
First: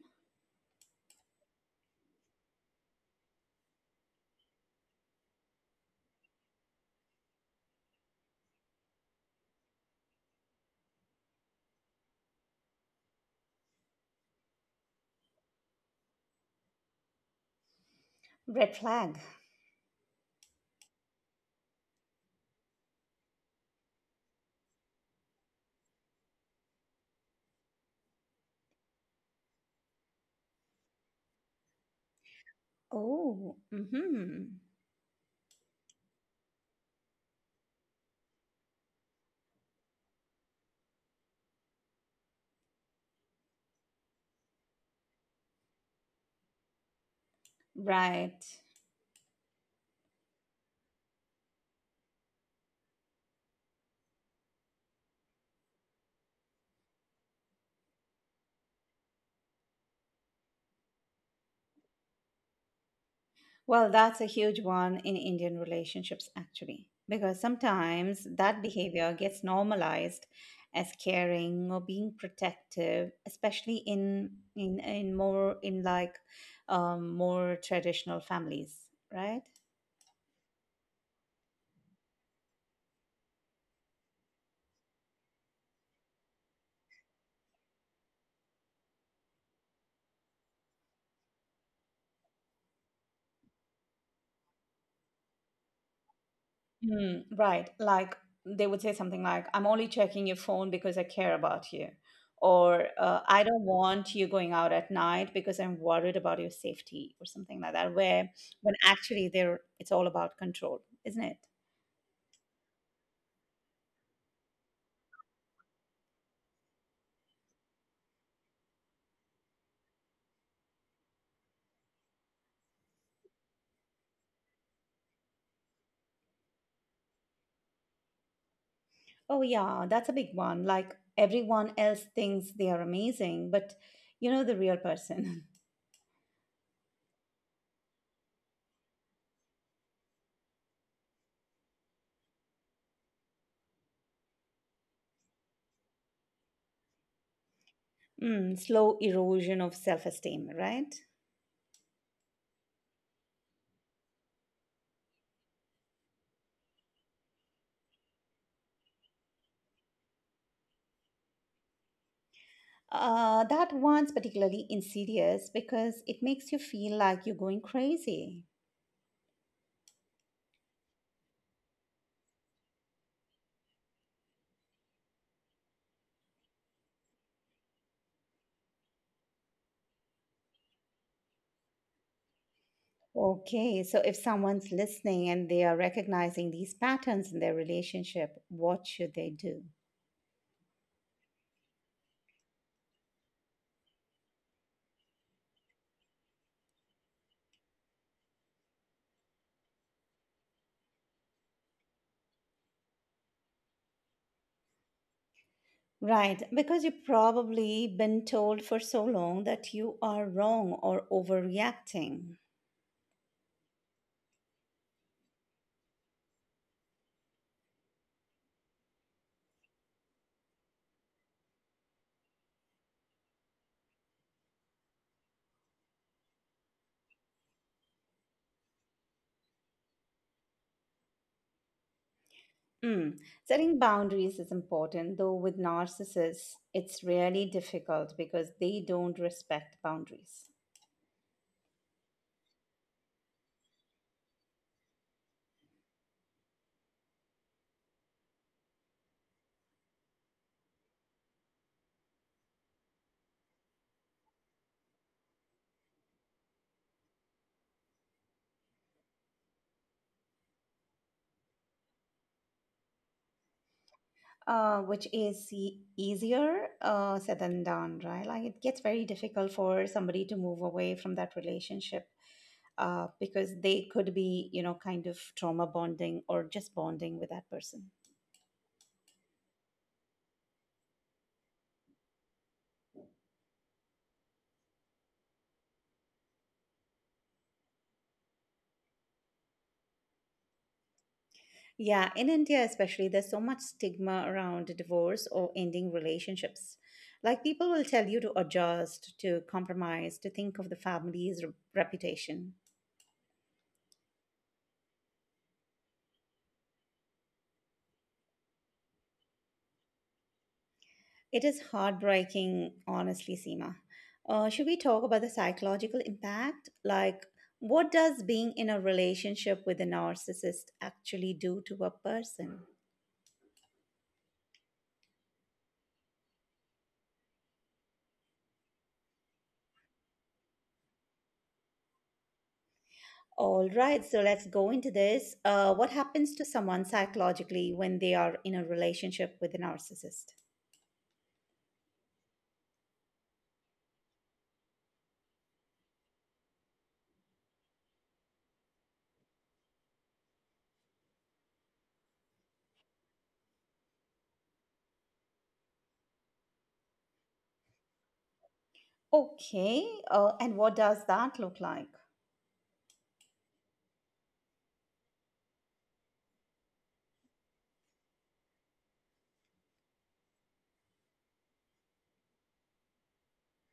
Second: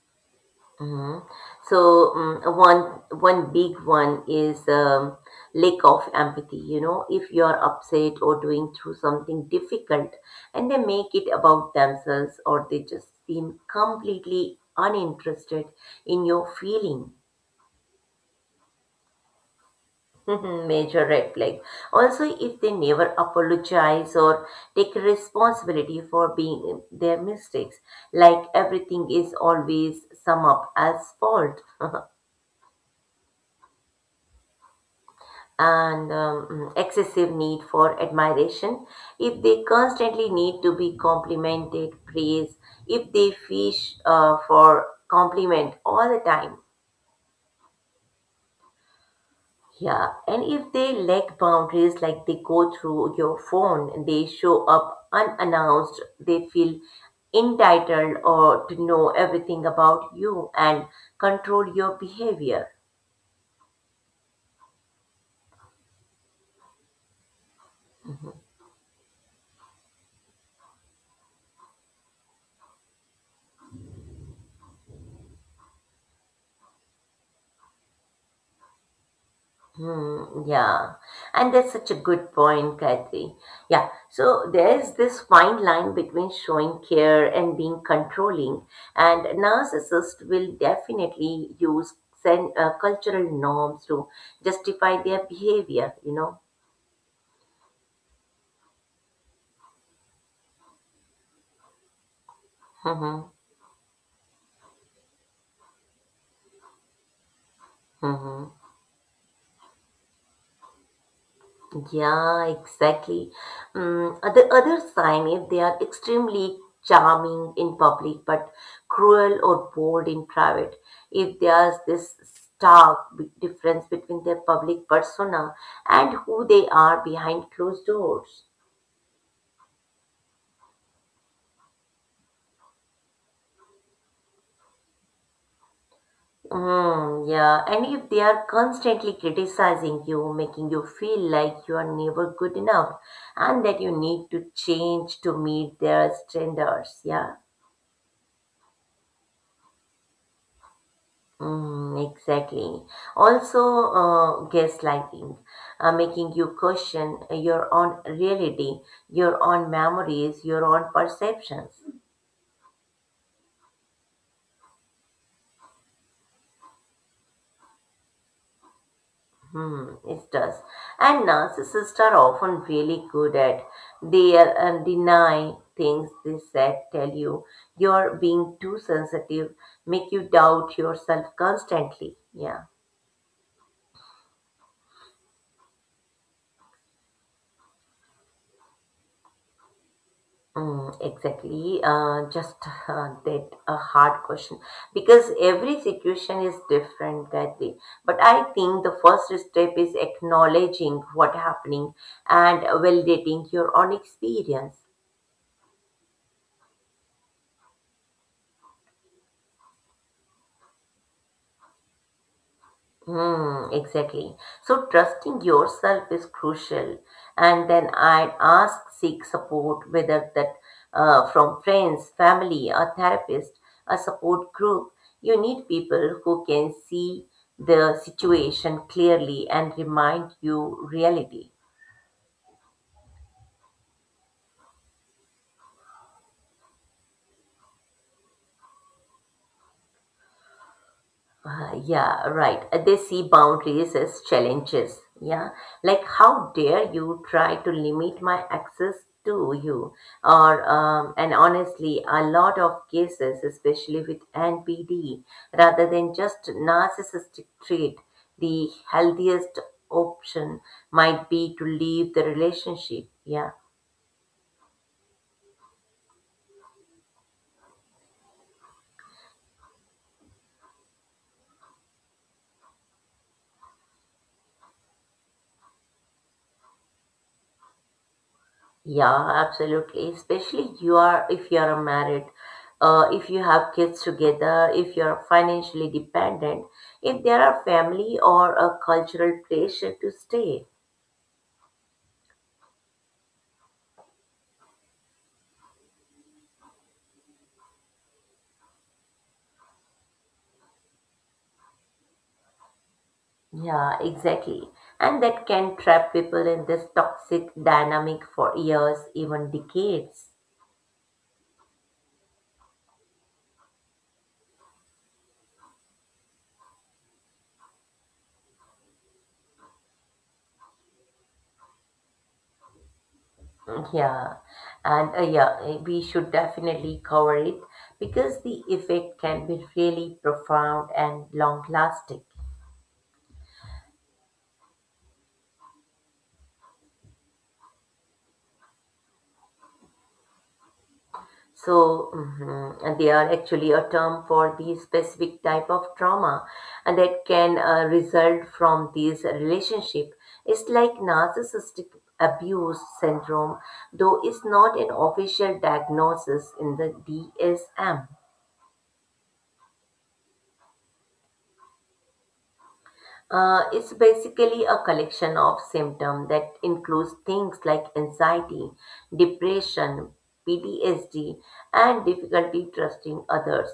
B: Mhm. So mm one one big one is lack of empathy. You know, if you are upset or doing through something difficult, and they make it about themselves, or they just seem completely uninterested in your feeling.
A: Red flag.
B: Major red flag. Also, if they never apologize or take responsibility for being their mistakes, like everything is always sum up as fault.
A: Oh, mm-hmm.
B: And excessive need for admiration, if they constantly need to be complimented, praised, if they fish for compliment all the time.
A: Right.
B: Yeah, and if they lack boundaries, like they go through your phone, and they show up unannounced, they feel entitled or to know everything about you and control your behavior.
A: Well, that's a huge one in Indian relationships, actually, because sometimes that behavior gets normalized as caring or being protective, especially in more in like more traditional families, right?
B: Hmm, yeah, and that's such a good point, Gayatri. Yeah, so there's this fine line between showing care and being controlling, and narcissists will definitely use cultural norms to justify their behavior, you know.
A: Mm, right. Like they would say something like, I'm only checking your phone because I care about you. Or
B: Hmm.
A: I don't want you going out at night because I'm worried about your safety or something like that, where
B: Hmm.
A: it's all about control, isn't it?
B: Yeah, exactly. Mm, the other sign is they are extremely charming in public but cruel or bold in private. If there's this stark difference between their public persona and who they are behind closed doors.
A: Oh, yeah, that's a big one. Like everyone else thinks they are amazing, but you know the real person.
B: Mm, yeah, and if they are constantly criticizing you, making you feel like you are never good enough and that you need to change to meet their standards, yeah.
A: Mm, slow erosion of self-esteem, right?
B: Mm, exactly. Also, gaslighting, making you question your own reality, your own memories, your own perceptions.
A: That one's particularly insidious because it makes you feel like you're going crazy.
B: Hmm, it does. And narcissists are often really good at they deny things they said, tell you you're being too sensitive, make you doubt yourself constantly. Yeah.
A: Okay, so if someone's listening and they are recognizing these patterns in their relationship, what should they do?
B: Mm, exactly. Just that a hard question because every situation is different that way. But I think the first step is acknowledging what happening and validating your own experience.
A: Right, because you've probably been told for so long that you are wrong or overreacting.
B: Hmm, exactly. So trusting yourself is crucial. And then I'd ask, seek support, whether that from friends, family, a therapist, a support group. You need people who can see the situation clearly and remind you reality.
A: Mm. Setting boundaries is important, though with narcissists, it's really difficult because they don't respect boundaries.
B: Yeah, right. They see boundaries as challenges. Yeah. Like, how dare you try to limit my access to you? Or, and honestly, a lot of cases, especially with NPD, rather than just narcissistic trait, the healthiest option might be to leave the relationship. Yeah.
A: Which is easier said than done, right? Like it gets very difficult for somebody to move away from that relationship because they could be, you know, kind of trauma bonding or just bonding with that person.
B: Yeah, absolutely. Especially you are if you are married, if you have kids together, if you are financially dependent, if there are family or a cultural pressure to stay.
A: Yeah, in India especially, there's so much stigma around divorce or ending relationships. Like people will tell you to adjust, to compromise, to think of the family's reputation.
B: Yeah, exactly. And that can trap people in this toxic dynamic for years, even decades.
A: It is heartbreaking, honestly, Seema. Should we talk about the psychological impact? Like, what does being in a relationship with a narcissist actually do to a person?
B: Yeah, yeah, we should definitely cover it because the effect can be really profound and long lasting.
A: All right, so let's go into this. What happens to someone psychologically when they are in a relationship with a narcissist?
B: So and they are actually a term for the specific type of trauma and that can result from these relationship. It's like narcissistic abuse syndrome, though it's not an official diagnosis in the DSM.
A: Okay, and what does that look like?
B: It's basically a collection of symptoms that includes things like anxiety, depression, PTSD, and difficulty trusting others,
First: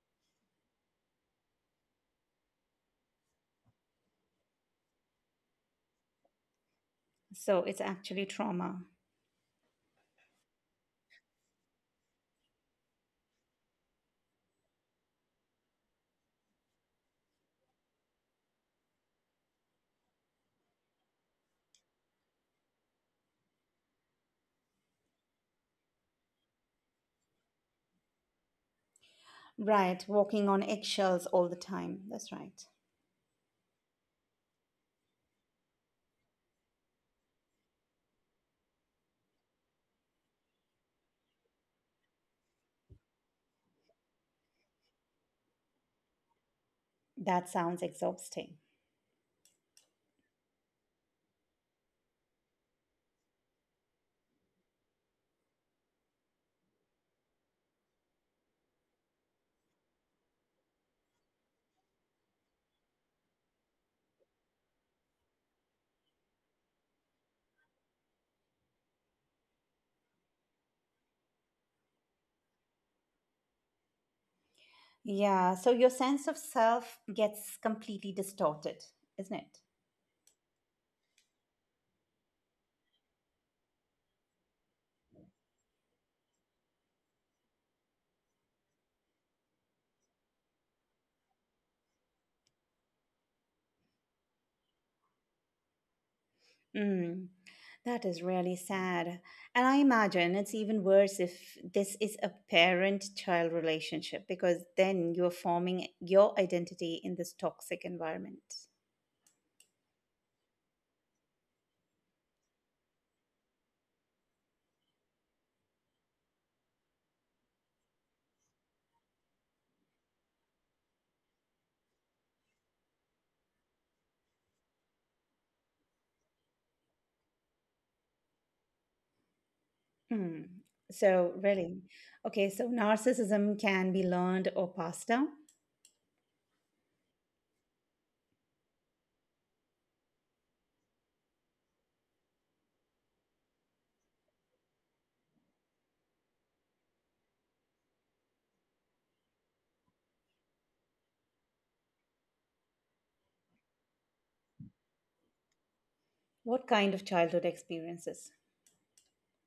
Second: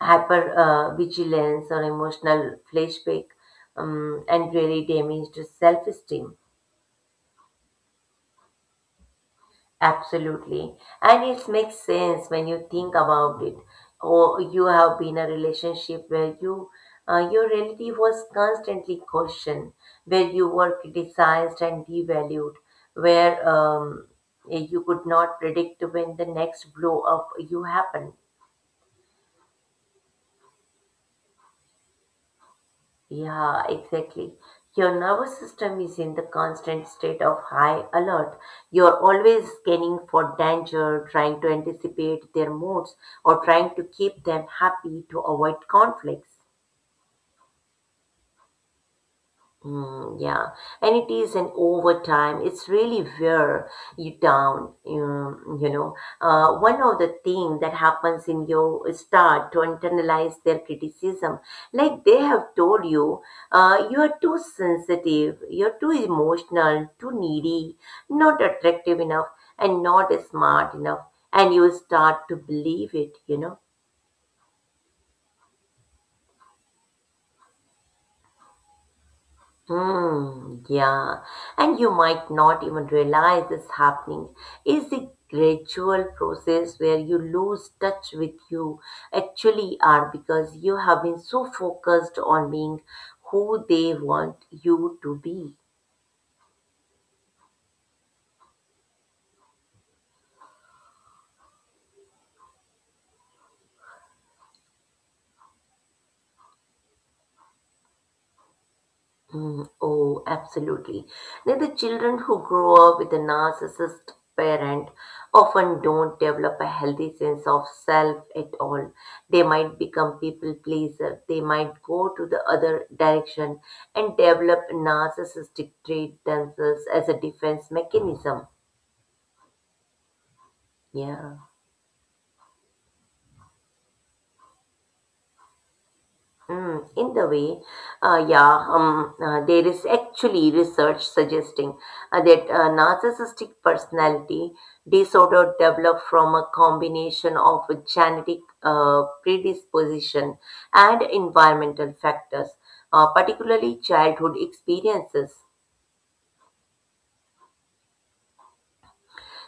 B: hyper vigilance or emotional flashback, and really damaged self-esteem.
A: So it's actually trauma.
B: Absolutely. And it makes sense when you think about it. Or you have been in a relationship where your reality was constantly questioned, where you were criticized and devalued, where you could not predict when the next blow up you happened.
A: Right, walking on eggshells all the time. That's right.
B: Yeah, exactly. Your nervous system is in the constant state of high alert. You're always scanning for danger, trying to anticipate their moods, or trying to keep them happy to avoid conflicts.
A: That sounds exhausting.
B: Mm, yeah, and it is an overtime. It's really wear you down. One of the thing that happens in your start to internalize their criticism, like they have told you, you are too sensitive, you're too emotional, too needy, not attractive enough, and not smart enough, and you start to believe it.
A: Yeah, so your sense of self gets completely distorted, isn't it?
B: Hmm, yeah, and you might not even realize it's happening. It's a gradual process where you lose touch with you actually are because you have been so focused on being who they want you to be.
A: Mm, that is really sad. And I imagine it's even worse if this is a parent-child relationship because then you're forming your identity in this toxic environment.
B: Mm, oh, absolutely. Now, the children who grow up with a narcissist parent often don't develop a healthy sense of self at all. They might become people pleaser. They might go to the other direction and develop narcissistic trait themselves as a defense mechanism.
A: Mm. So,
B: Yeah.
A: really, okay, so narcissism can be learned or passed down.
B: Mm, in the way, yeah, there is actually research suggesting that narcissistic personality disorder develop from a combination of genetic predisposition and environmental factors, particularly childhood experiences.
A: What kind of childhood experiences?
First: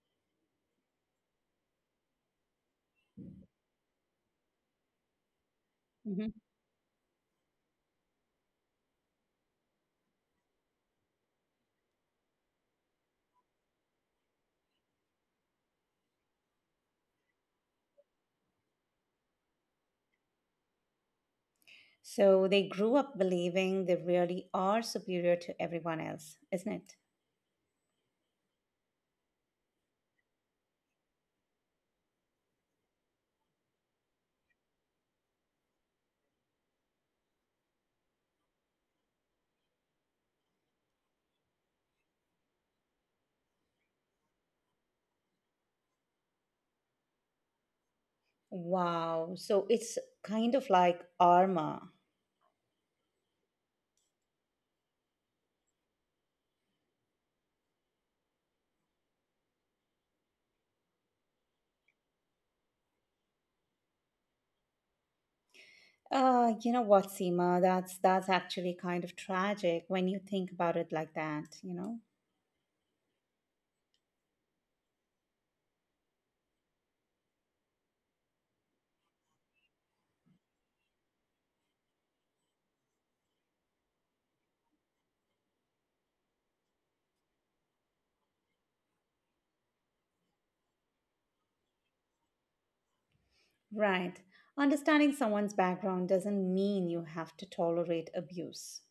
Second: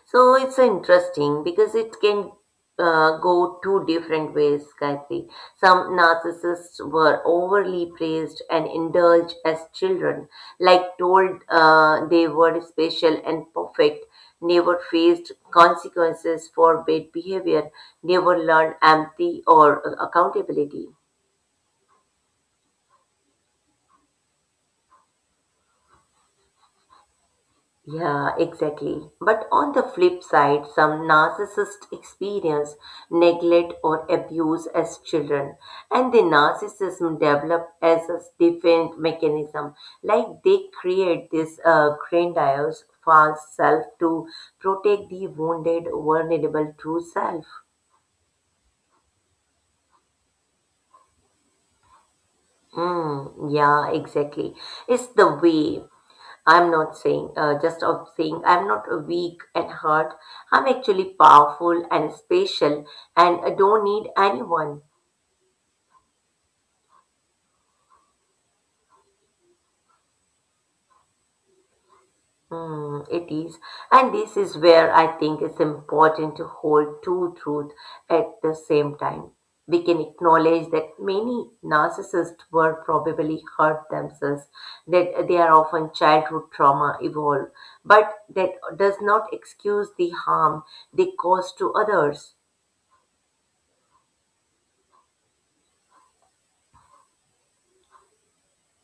B: So it's interesting because it can go two different ways, Gayatri. Some
A: Mm-hmm.
B: narcissists were overly praised and indulged as children, like told they were special and perfect, never faced consequences for bad behavior, never learned empathy or accountability.
A: So they grew up believing they really are superior to everyone else, isn't it?
B: Yeah, exactly. But on the flip side, some narcissists experience neglect or abuse as children, and the narcissism develop as a defense mechanism. Like they create this grandiose false self to protect the wounded, vulnerable true self.
A: Wow. So it's kind of like armor.
B: Mm, yeah, exactly. It's the way I'm not saying, just of saying, I'm not a weak and hurt. I'm actually powerful and special and I don't need anyone.
A: You know what, Seema? That's actually kind of tragic when you think about it like that?
B: Hmm, it is. And this is where I think it's important to hold two truths at the same time. We can acknowledge that many narcissists were probably hurt themselves, that they are often childhood trauma evolved, but that does not excuse the harm they cause to others.
A: Right. Understanding someone's background doesn't mean you have to tolerate abuse.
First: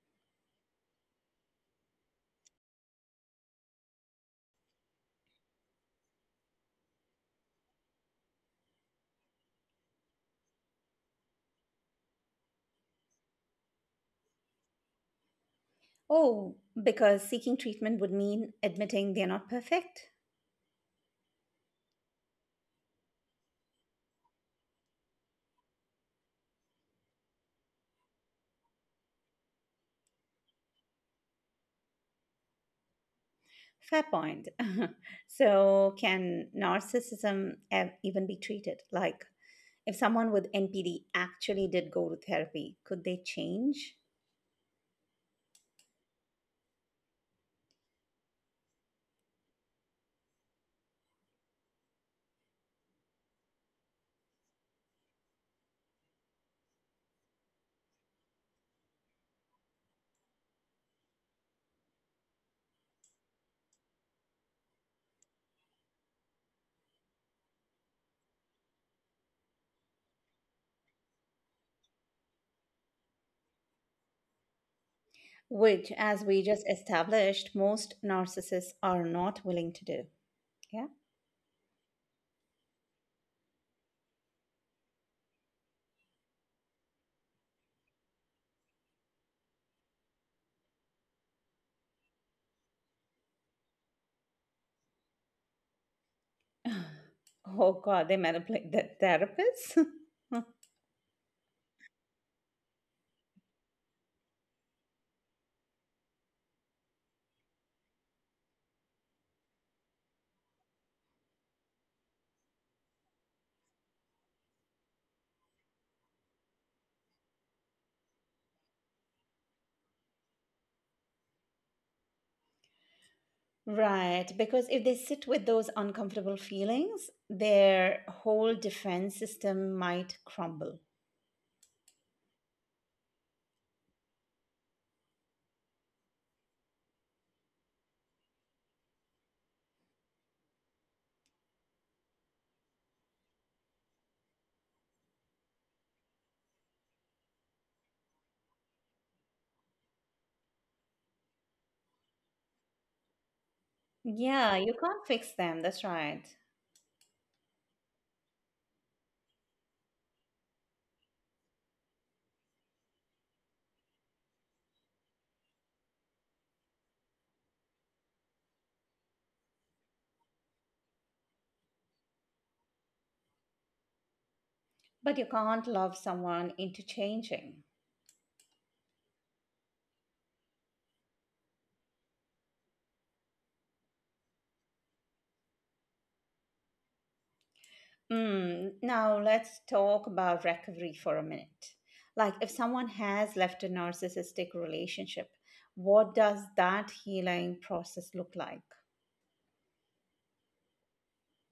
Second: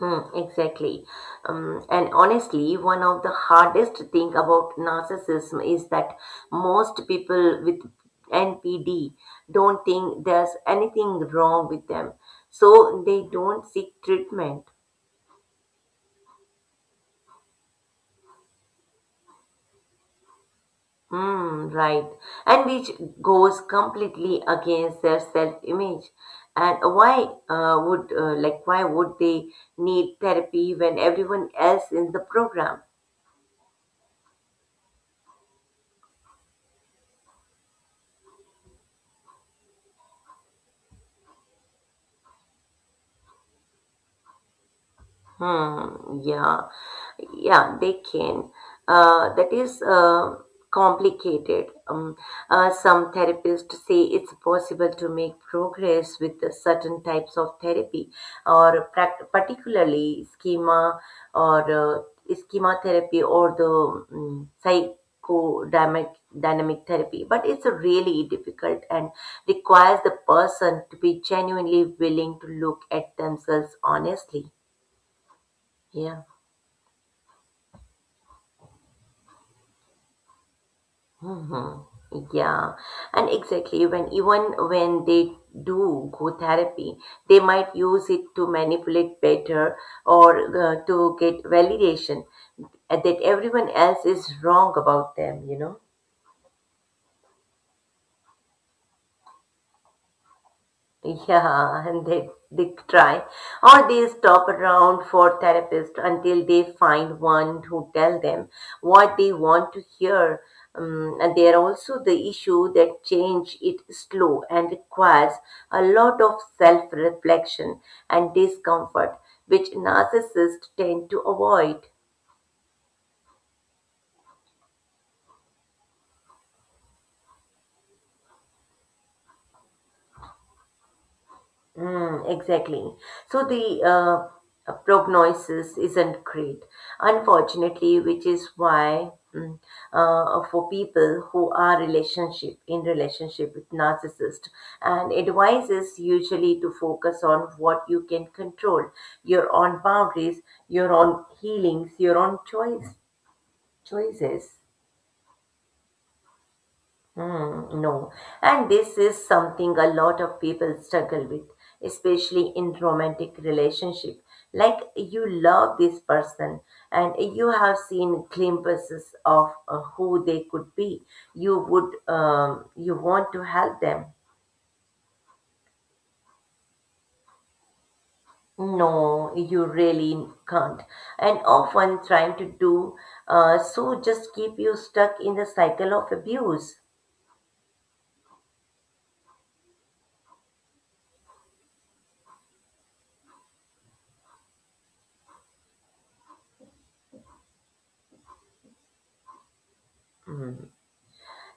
B: Mm, exactly. And honestly, one of the hardest thing about narcissism is that most people with NPD don't think there's anything wrong with them. So they don't seek treatment.
A: Oh, because seeking treatment would mean admitting they're not perfect?
B: Mm, right. And which goes completely against their self-image. And why would they need therapy when everyone else in the program.
A: Fair point. So, can even be treated? Like, if someone with NPD actually did go to therapy, could they change?
B: Hmm, yeah, yeah, they can. That is complicated. Some therapists say it's possible to make progress with the certain types of therapy, or particularly or schema therapy or the psychodynamic dynamic therapy. But it's really difficult and requires the person to be genuinely willing to look at themselves honestly.
A: Which,
B: Yeah.
A: as we just established, most narcissists are not willing to do. Yeah.
B: Mhm. Yeah, and exactly when even when they do go therapy, they might use it to manipulate better or to get validation that everyone else is wrong about them, you know.
A: Oh, God, they manipulate the therapists.
B: Yeah, and they try. Or they stop around for therapists until they find one who tell them what they want to hear. And there are also the issue that change it slow and requires a lot of self-reflection and discomfort, which narcissists tend to avoid.
A: Right, because if they sit with those uncomfortable feelings, their whole defense system might crumble.
B: Hmm, exactly. So the prognosis isn't great, unfortunately, which is why for people who are relationship with narcissist, and advice is usually to focus on what you can control, your own boundaries, your own healings, your own choices.
A: Yeah, you can't fix them, that's right.
B: Hmm, no, and this is something a lot of people struggle with, especially in romantic relationship. Like you love this person and you have seen glimpses of who they could be. You want to help them.
A: But you can't love someone into changing.
B: No, you really can't. And often trying to do so just keep you stuck in the cycle of abuse.
A: Mm, now, let's talk about recovery for a minute. Like, if someone has left a narcissistic relationship, what does that healing process look like?
B: Hmm.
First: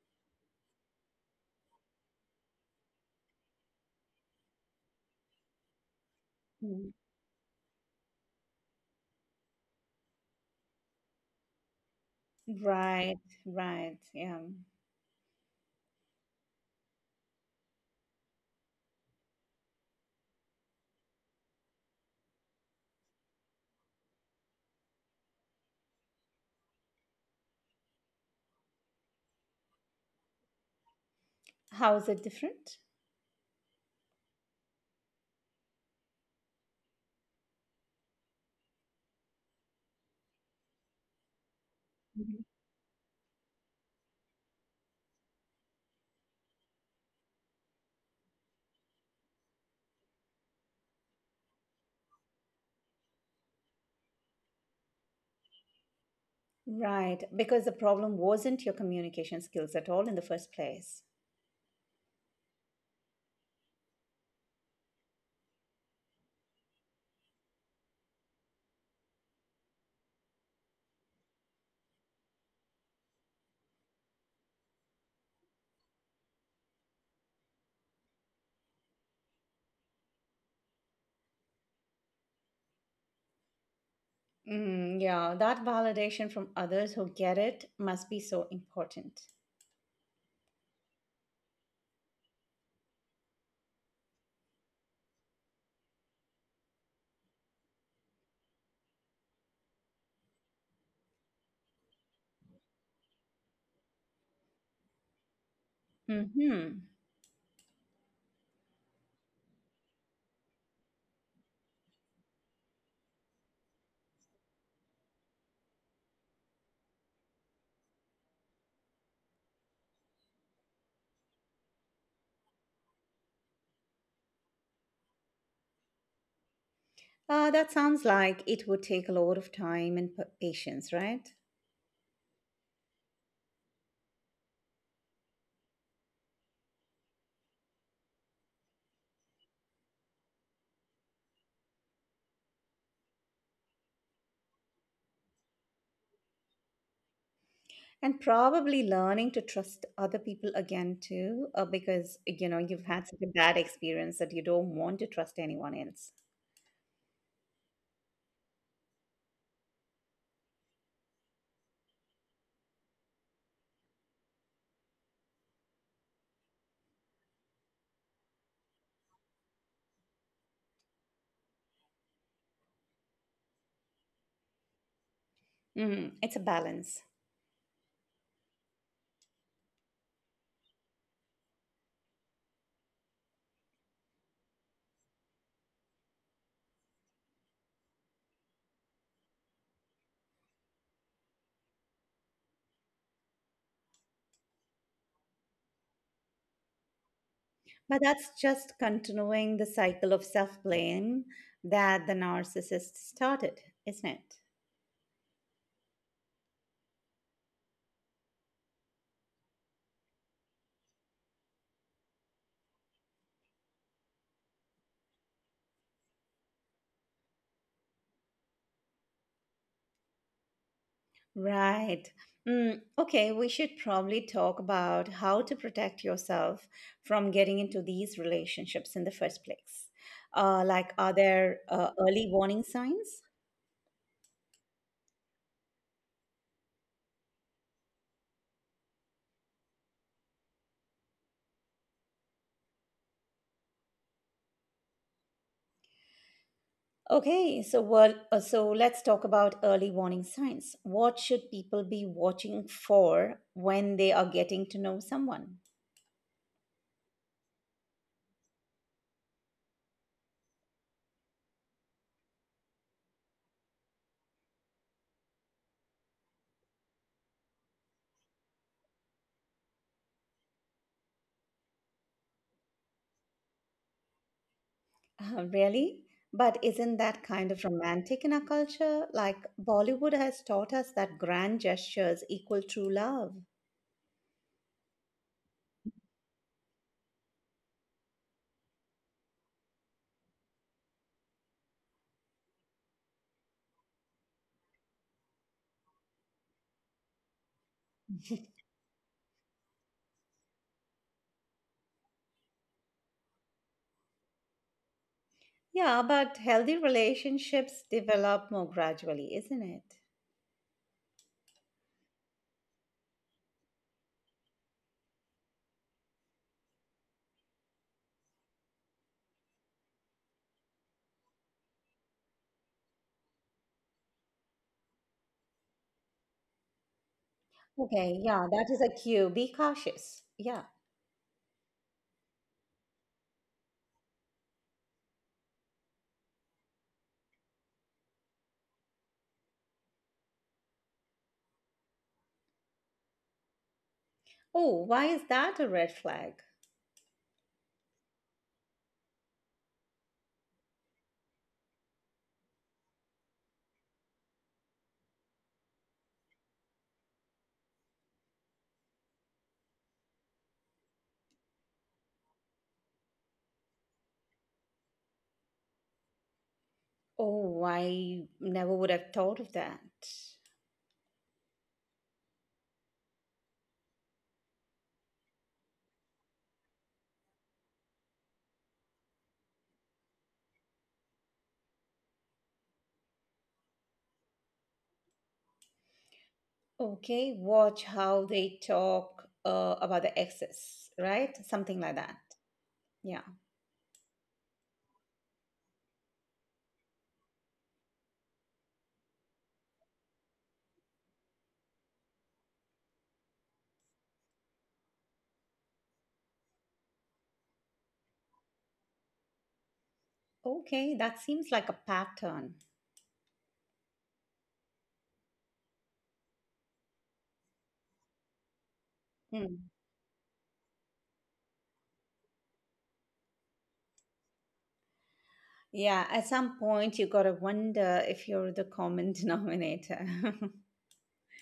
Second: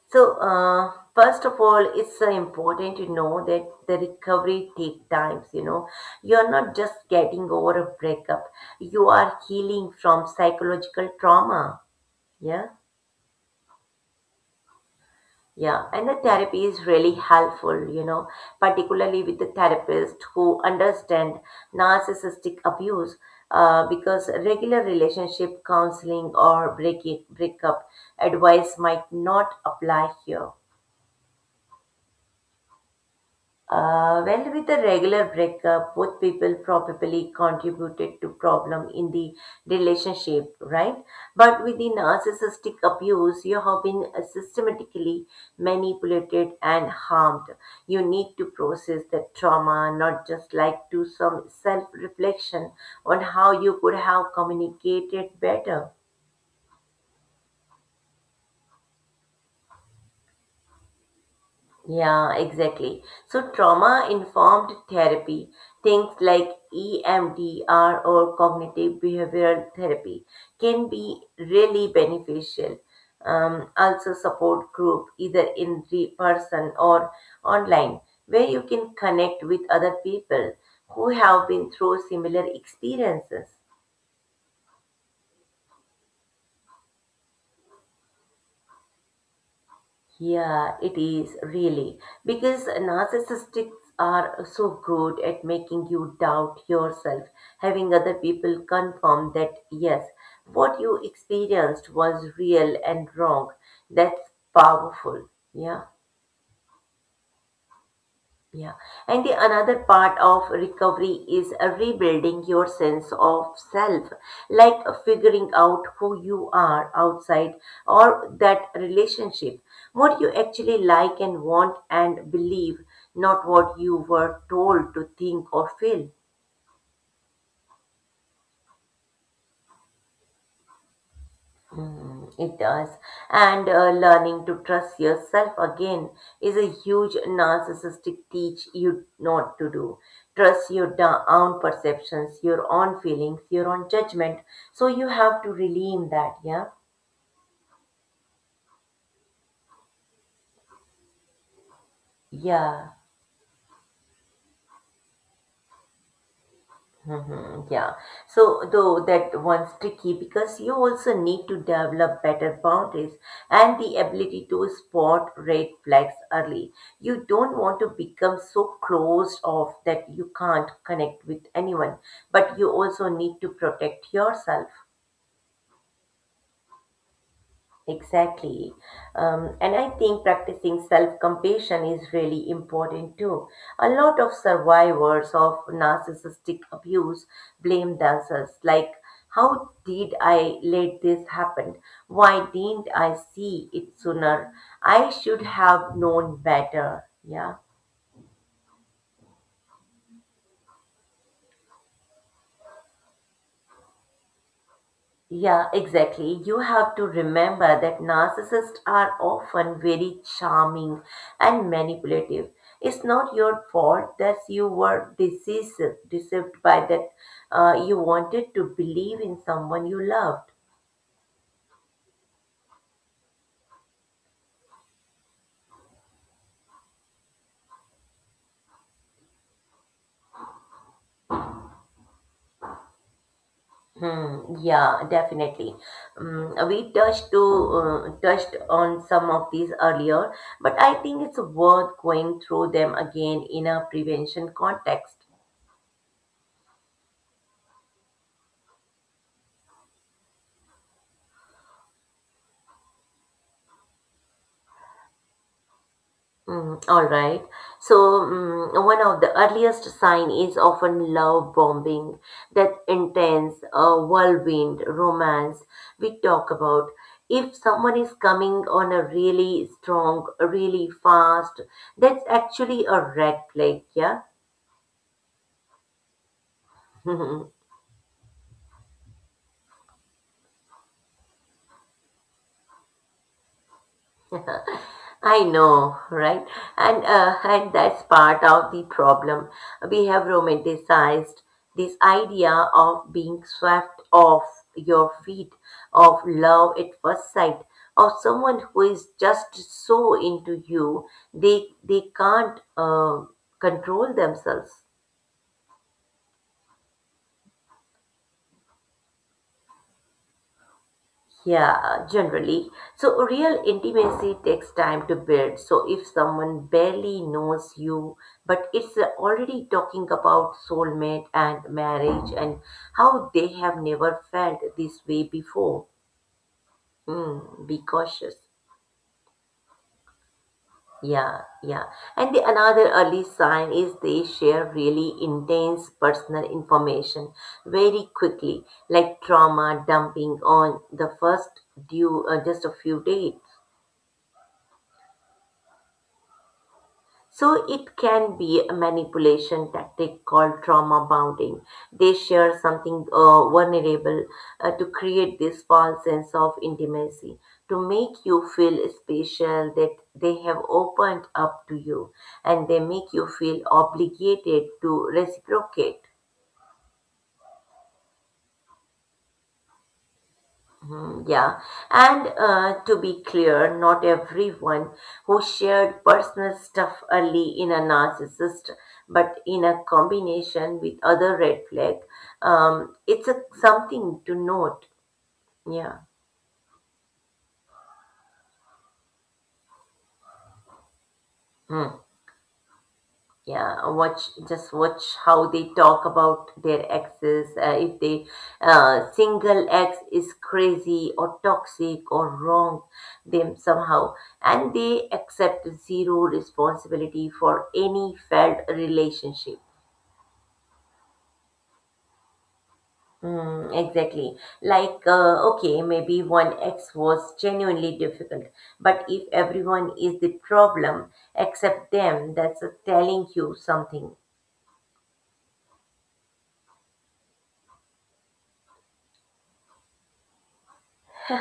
B: So, first of all, it's important to know that the recovery take times. You know, you're not
A: Mm.
B: just getting over a breakup; you are healing from psychological trauma. Yeah,
A: Right, right, yeah.
B: yeah, and the therapy is really helpful. You know, particularly with the therapist who understand narcissistic abuse, because regular relationship counseling or breakup advice might not apply here.
A: How is it different?
B: Well, with a regular breakup, both people probably contributed to problem in the relationship, right? But with the narcissistic abuse, you have been systematically manipulated and harmed. You need to process the trauma, not just like do some self-reflection on how you could have communicated better.
A: Right, because the problem wasn't your communication skills at all in the first place.
B: Yeah, exactly. So, trauma informed therapy, things like EMDR or cognitive behavioral therapy, can be really beneficial. Also, support group, either in person or online, where you can connect with other people who have been through similar experiences.
A: Mm, yeah, that validation from others who get it must be so important.
B: Yeah, it is really because narcissists are so good at making you doubt yourself, having other people confirm that yes, what you experienced was real and wrong. That's powerful. Yeah.
A: Hmm.
B: Yeah. And the another part of recovery is rebuilding your sense of self, like figuring out who you are outside or that relationship, what you actually like and want and believe, not what you were told to think or feel.
A: That sounds like it would take a lot of time and patience, right?
B: Mm, it does. And learning to trust yourself again is a huge narcissistic teach you not to do. Trust your own perceptions, your own feelings, your own judgment. So you have to redeem that, yeah?
A: And probably learning to trust other people again too, because you know you've
B: Yeah.
A: had such a bad experience that you don't want to trust anyone else.
B: Hmm. Yeah. So though that one's tricky because you also need to develop better boundaries and the ability to spot red flags early. You don't want to become so closed off that you can't connect with anyone, but you also need to protect yourself.
A: Hmm. It's a balance.
B: Exactly. And I think practicing self compassion is really important too. A lot of survivors of narcissistic abuse blame themselves, like, how did I let this happen? Why didn't I see it sooner? I should have known better. Yeah.
A: But that's just continuing the cycle of self blame that the narcissist started, isn't it?
B: Yeah, exactly. You have to remember that narcissists are often very charming and manipulative. It's not your fault that you were deceived, deceived by that you wanted to believe in someone you loved.
A: Right. Mm, okay, we should probably talk about how to protect yourself from getting into these relationships in the first place. Like, are there early warning signs?
B: Hmm, yeah, definitely. Mm, we touched on some of these earlier, but I think it's worth going through them again in a prevention context.
A: Okay, so well, so let's talk about early warning signs. What should people be watching for when they are getting to know someone?
B: Mm, all right. So, one of the earliest sign is often love bombing, that intense whirlwind romance we talk about. If someone is coming on a really strong, really fast, that's actually a red flag, yeah?
A: Really? But isn't that kind of romantic in our culture? Like Bollywood has taught us that grand gestures equal true love.
B: I know, right? And that's part of the problem. We have romanticized this idea of being swept off your feet, of love at first sight, of someone who is just so into you they can't control themselves.
A: Yeah, but healthy relationships develop more gradually, isn't it?
B: Yeah, generally. So, real intimacy takes time to build. So, if someone barely knows you, but it's already talking about soulmate and marriage and how they have never felt this way before, hmm, be
A: Okay, yeah,
B: cautious.
A: that is a cue. Be cautious. Yeah.
B: Yeah, yeah. And the another early sign is they share really intense personal information very quickly, like trauma dumping on the first due just a few days.
A: Oh, why is that a red flag?
B: So it can be a manipulation tactic called trauma bonding. They share something vulnerable to create this false sense of intimacy, to make you feel special that they have opened up to you, and they make you feel obligated to reciprocate.
A: Oh, I never would have thought of that.
B: Mm, yeah, and to be clear, not everyone who shared personal stuff early in a narcissist, but in a combination with other red flag, something to note. Yeah.
A: Okay, watch how they talk about the exes, right? Something like
B: Hmm.
A: that. Yeah.
B: Yeah, watch just watch how they talk about their exes. If they single ex is crazy or toxic or wrong them somehow, and they accept zero responsibility for any failed relationship.
A: Okay, that seems like a pattern.
B: Mm, exactly. Like, okay, maybe one ex was genuinely difficult, but if
A: Hmm.
B: everyone is the problem except them, that's telling you something.
A: Yeah, at some point you gotta wonder if you're the common denominator.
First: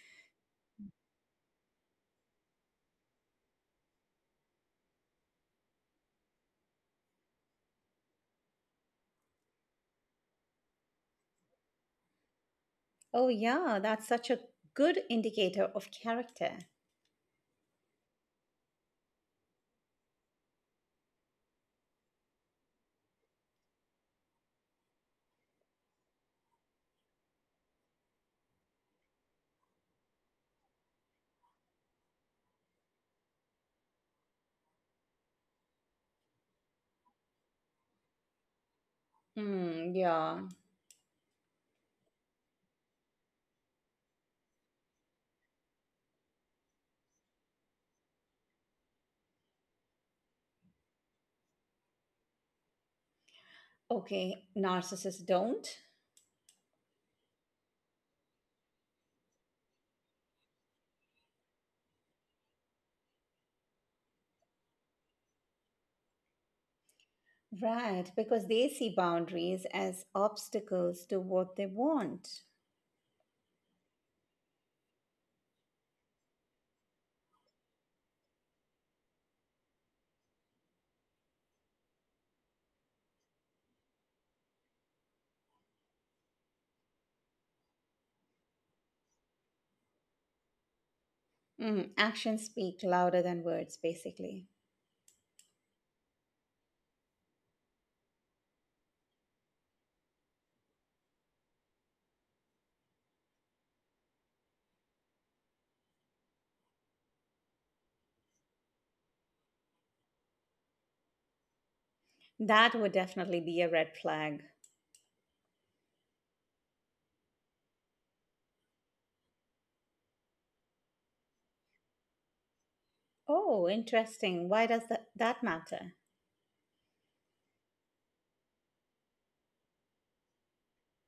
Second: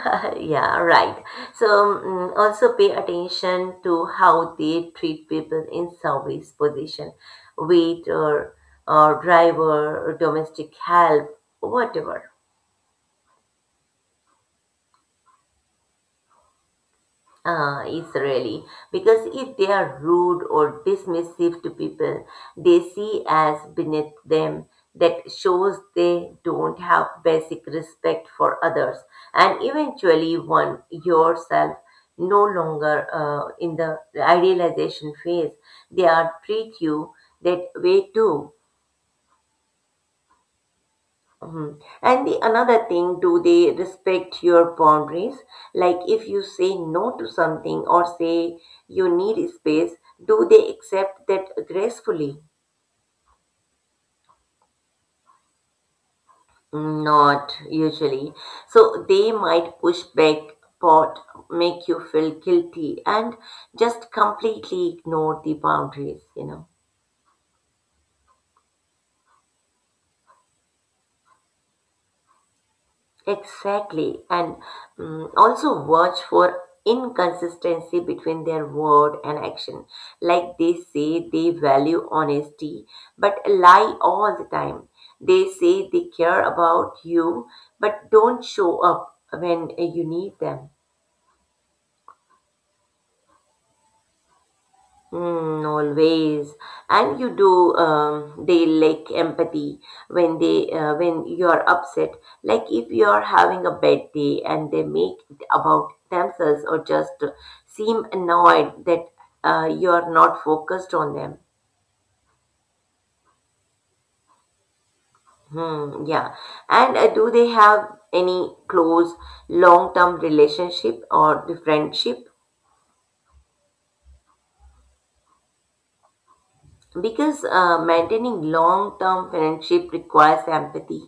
B: Yeah, right. So, also pay attention to how they treat people in service position, wait or, or driver, or domestic help, whatever.
A: Oh, yeah, that's such a good indicator of character.
B: Is really because if they are rude or dismissive to people they see as beneath them, that shows they don't have basic respect for others, and eventually one yourself no longer in the idealization phase, they are treat you that way too.
A: Hmm, yeah.
B: Mhm. And the another thing, do they respect your boundaries? Like if you say no to something or say you need space, do they accept that gracefully?
A: Okay, narcissists don't.
B: Not usually. So they might push back, pot, make you feel guilty, and just completely ignore the boundaries.
A: Right, because they see boundaries as obstacles to what they want.
B: Exactly, and also watch for inconsistency between their word and action. Like they say they value honesty, but lie all the time. They say they care about you, but don't show up when you need them.
A: Mm, actions speak louder than words, basically.
B: Mm, always. And you do, they lack empathy when they, when you're upset. Like if you're having a bad day and they make it about themselves or just seem annoyed that you're not focused on them.
A: That would definitely be a red flag.
B: Hmm, yeah. And do they have any close long-term relationship or the friendship?
A: Oh, interesting. Why does that matter?
B: Because maintaining long-term friendship requires empathy,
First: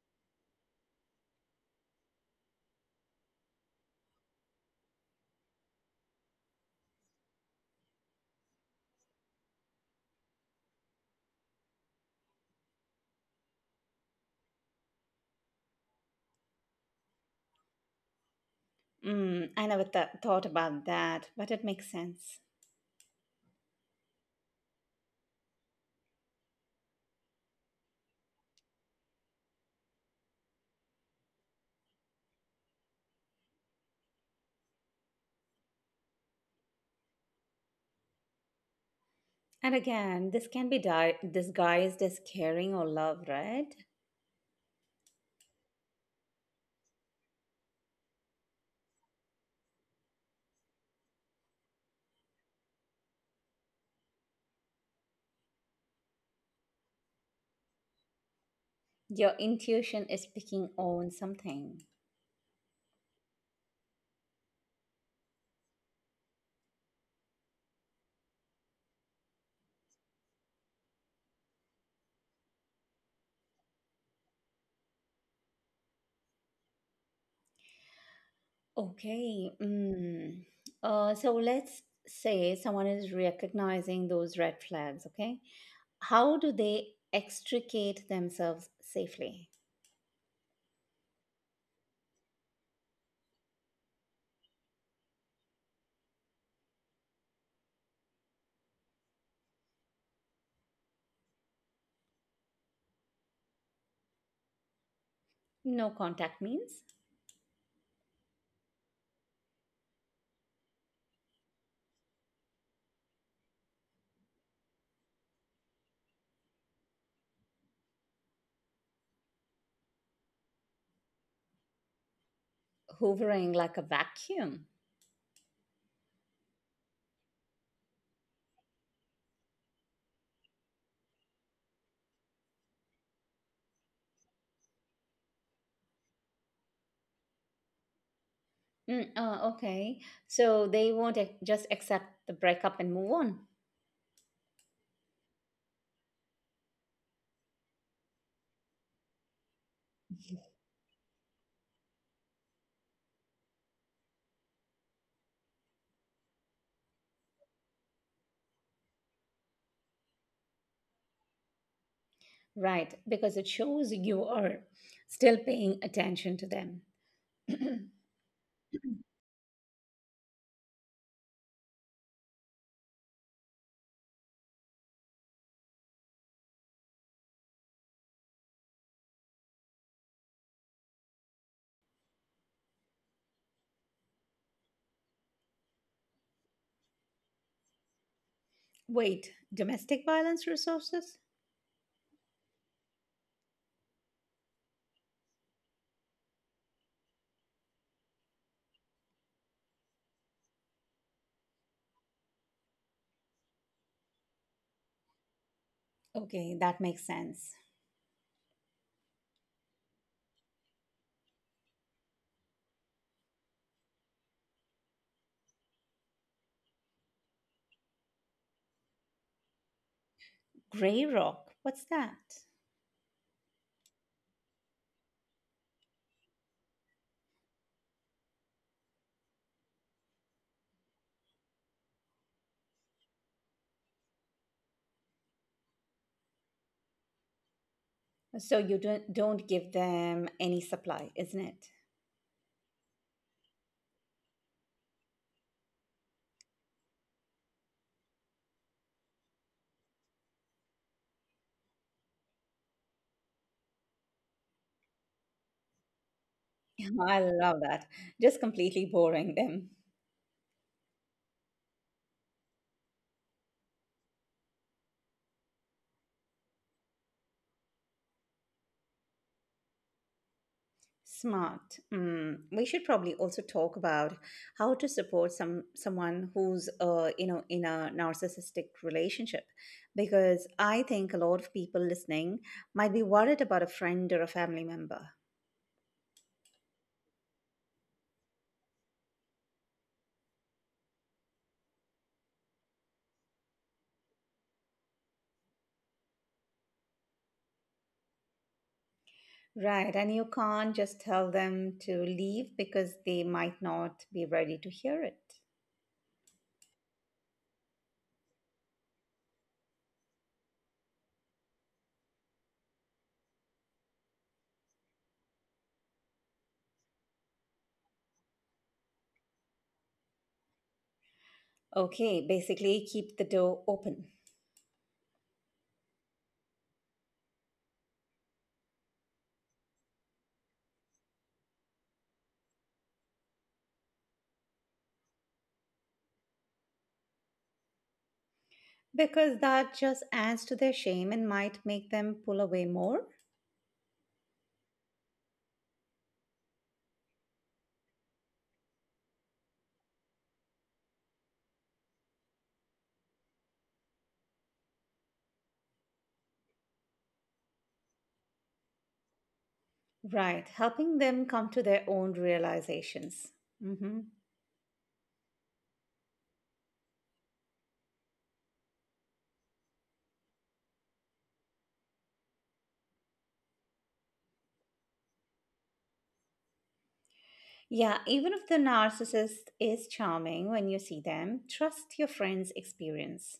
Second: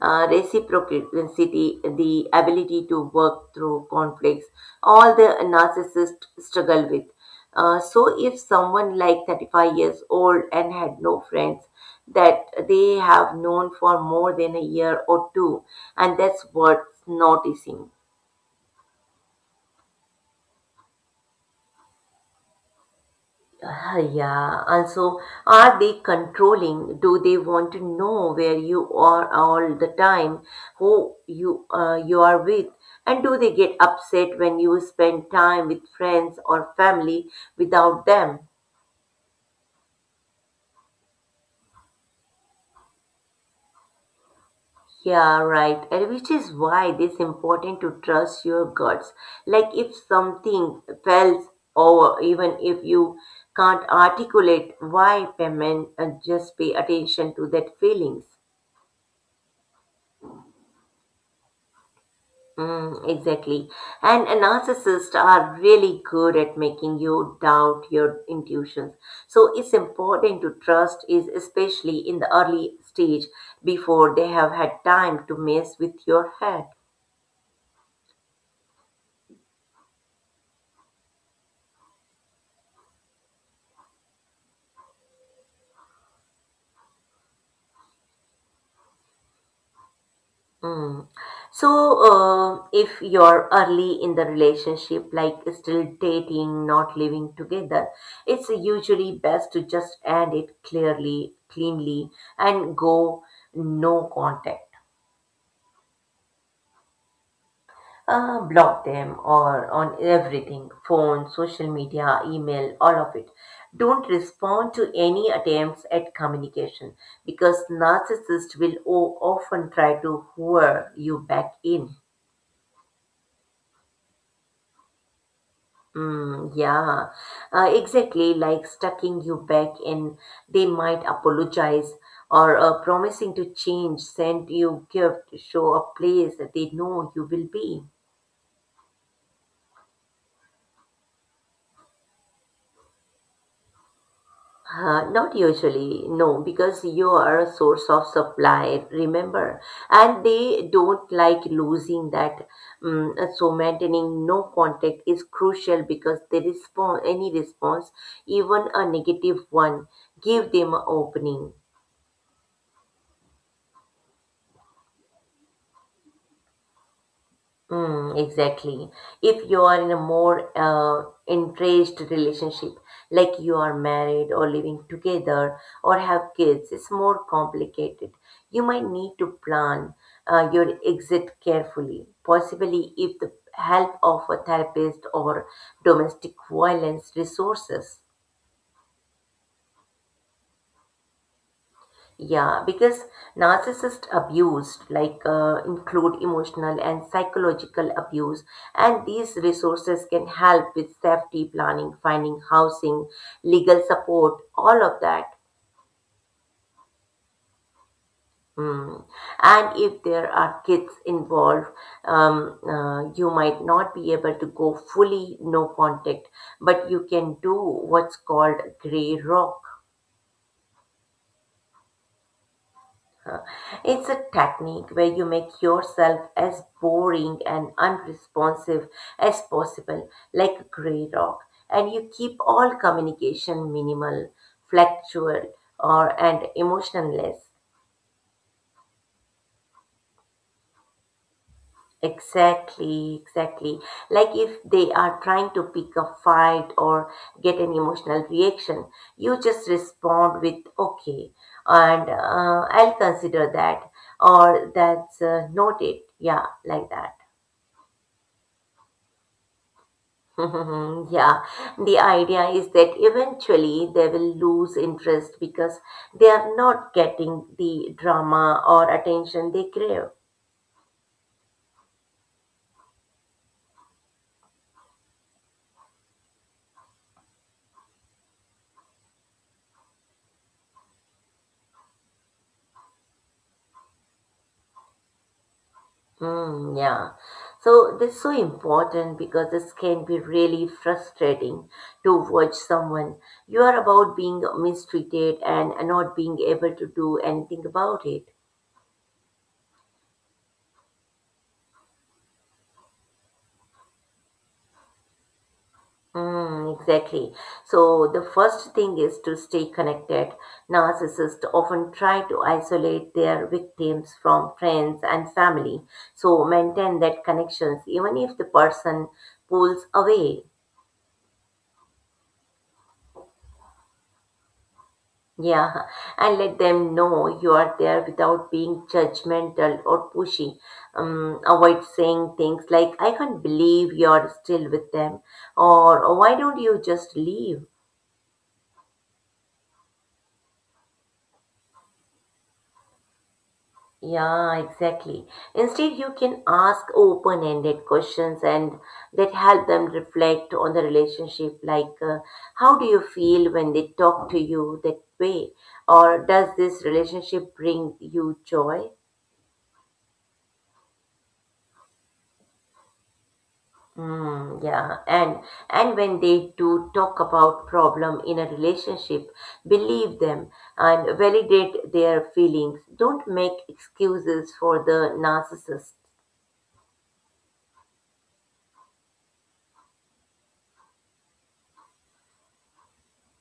B: reciprocity, the ability to work through conflicts, all the narcissists struggle with. So if someone like 35 years old and had no friends that they have known for more than a year or two, and that's worth noticing.
A: Mm, I never thought about that, but it makes sense.
B: Yeah, also, are they controlling? Do they want to know where you are all the time, who you you are with, and do they get upset when you spend time with friends or family without them?
A: And again, this can be disguised as caring or love, right?
B: Yeah, right. And which is why it is important to trust your guts. Like if something fails, or even if you can't articulate why, payment, just pay attention to that feelings.
A: Your intuition is picking on something.
B: Mm, exactly. And a narcissists are really good at making you doubt your intuitions. So it's important to trust is especially in the early stage before they have had time to mess with your head.
A: Okay. Mm. So let's say someone is recognizing those red flags, okay? How do they extricate themselves safely?
B: Mm. So, if you're early in the relationship, like still dating, not living together, it's usually best to just end it clearly, cleanly, and go no contact.
A: No contact means
B: Block them or on everything, phone, social media, email, all of it. Don't respond to any attempts at communication because narcissists will often try to lure you back in.
A: hoovering like a vacuum.
B: Mm, yeah, exactly, like stucking you back in. They might apologize or promising to change, send you gift, show a place that they know you will be.
A: Mm, okay. So they won't just accept the breakup and move on,
B: Not usually, no, because you are a source of supply, remember. And they don't like losing that. So maintaining no contact is crucial because the response, any response, even a negative one, give them an opening.
A: right? Because it shows you are still paying attention to them.
B: Mm, exactly. If you are in a more entrenched relationship, like you are married or living together or have kids, it's more complicated. You might need to plan your exit carefully, possibly if the help of a therapist or domestic violence resources.
A: Wait, domestic violence resources?
B: Yeah, because narcissist abuse like include emotional and psychological abuse, and these resources can help with safety planning, finding housing, legal support, all of that.
A: Okay, that makes sense.
B: Mm. And if there are kids involved, you might not be able to go fully no contact, but you can do what's called gray rock.
A: Grey Rock, what's that?
B: It's a technique where you make yourself as boring and unresponsive as possible, like a gray rock, and you keep all communication minimal, fluctual, or and emotionless.
A: So you don't give them any supply, isn't it?
B: Exactly, exactly. Like if they are trying to pick a fight or get an emotional reaction, you just respond with okay, and I'll consider that, or that's noted. Yeah, like that.
A: I love that. Just completely boring them.
B: Mhm, yeah, the idea is that eventually they will lose interest because they are not getting the drama or attention they crave.
A: Smart. Mm. We should probably also talk about how to support someone who's in a narcissistic relationship, because I think a lot of people listening might be worried about a friend or a family member.
B: Hmm, yeah. So that's so important because this can be really frustrating to watch someone. You are about being mistreated and not being able to do anything about it.
A: Right. And you can't just tell them to leave because they might not be ready to hear it.
B: Mm, exactly. So the first thing is to stay connected. Narcissists often try to isolate their victims from friends and family. So maintain that connections even if the person pulls away.
A: Okay. Basically, keep the door open,
B: Yeah, and let them know you are there without being judgmental or pushy. Avoid saying things like, I can't believe you're still with them, or why don't you just leave?
A: because that just adds to their shame and might make them pull away more.
B: Yeah, exactly. Instead, you can ask open ended questions and that help them reflect on the relationship like, how do you feel when they talk to you that way? Or does this relationship bring you joy?
A: Right. Helping them come to their own realizations. Hmm.
B: Mm, yeah, and when they do talk about problem in a relationship, believe them and validate their feelings. Don't make excuses for the narcissist.
A: Yeah. Even if the narcissist is charming when you see them, trust your friend's experience.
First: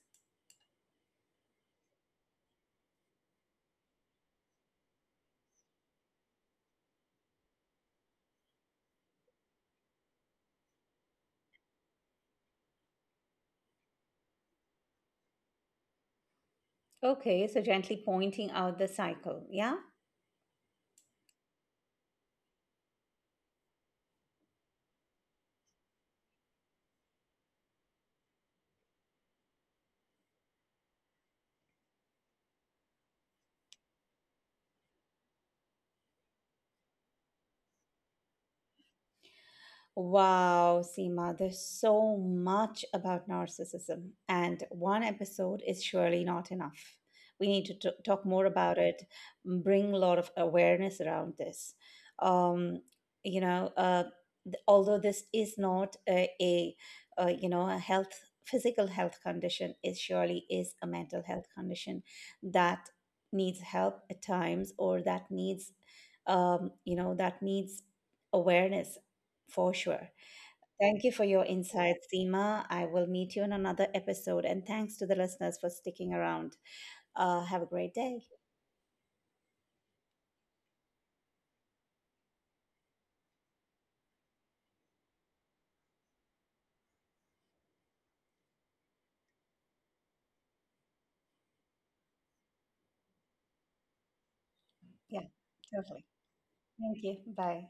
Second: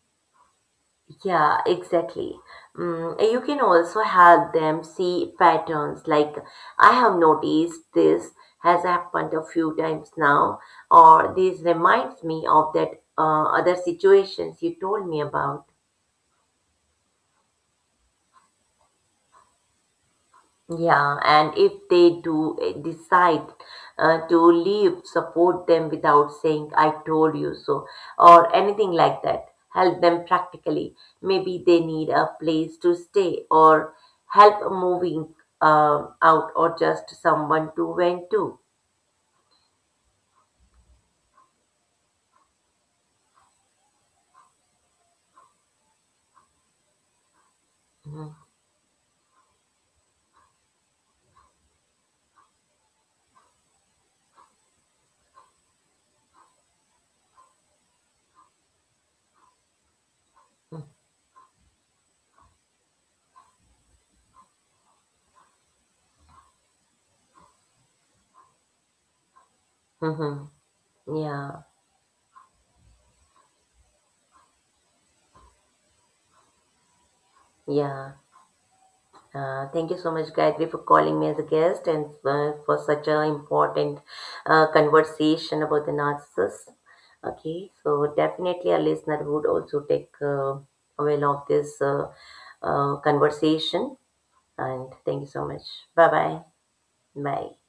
B: Yeah, exactly. Mm, you can also help them see patterns like I have noticed this has happened a few times now, or this reminds me of that other situations you told me about.
A: Okay. So, gently pointing out the cycle. Yeah.
B: Yeah, and if they do decide to leave, support them without saying, I told you so, or anything like that. Help them practically. Maybe they need a place to stay, or help moving out, or just someone to vent to.
A: Wow, Seema, there's so much about narcissism, and one episode is surely not enough. We need to talk
B: Mhm.
A: more about it, bring a lot of awareness around this. Um, you know, uh, Although this is not a, a you know a health physical health condition, it surely is a mental health condition that needs help at times or that needs that needs awareness for sure.
B: Mhm.
A: Thank you for your
B: Yeah,
A: insights, Seema. I will meet you in another episode. And thanks to the listeners for sticking around. Have a great
B: yeah.
A: day.
B: Thank you so much, Gayatri, for calling me as a guest and for such an important conversation about the narcissist. Okay, so definitely a listener would also take avail of this conversation. And thank
A: Yeah,
B: you so much.
A: definitely.
B: Bye bye.
A: Thank you.
B: Bye.
A: Bye.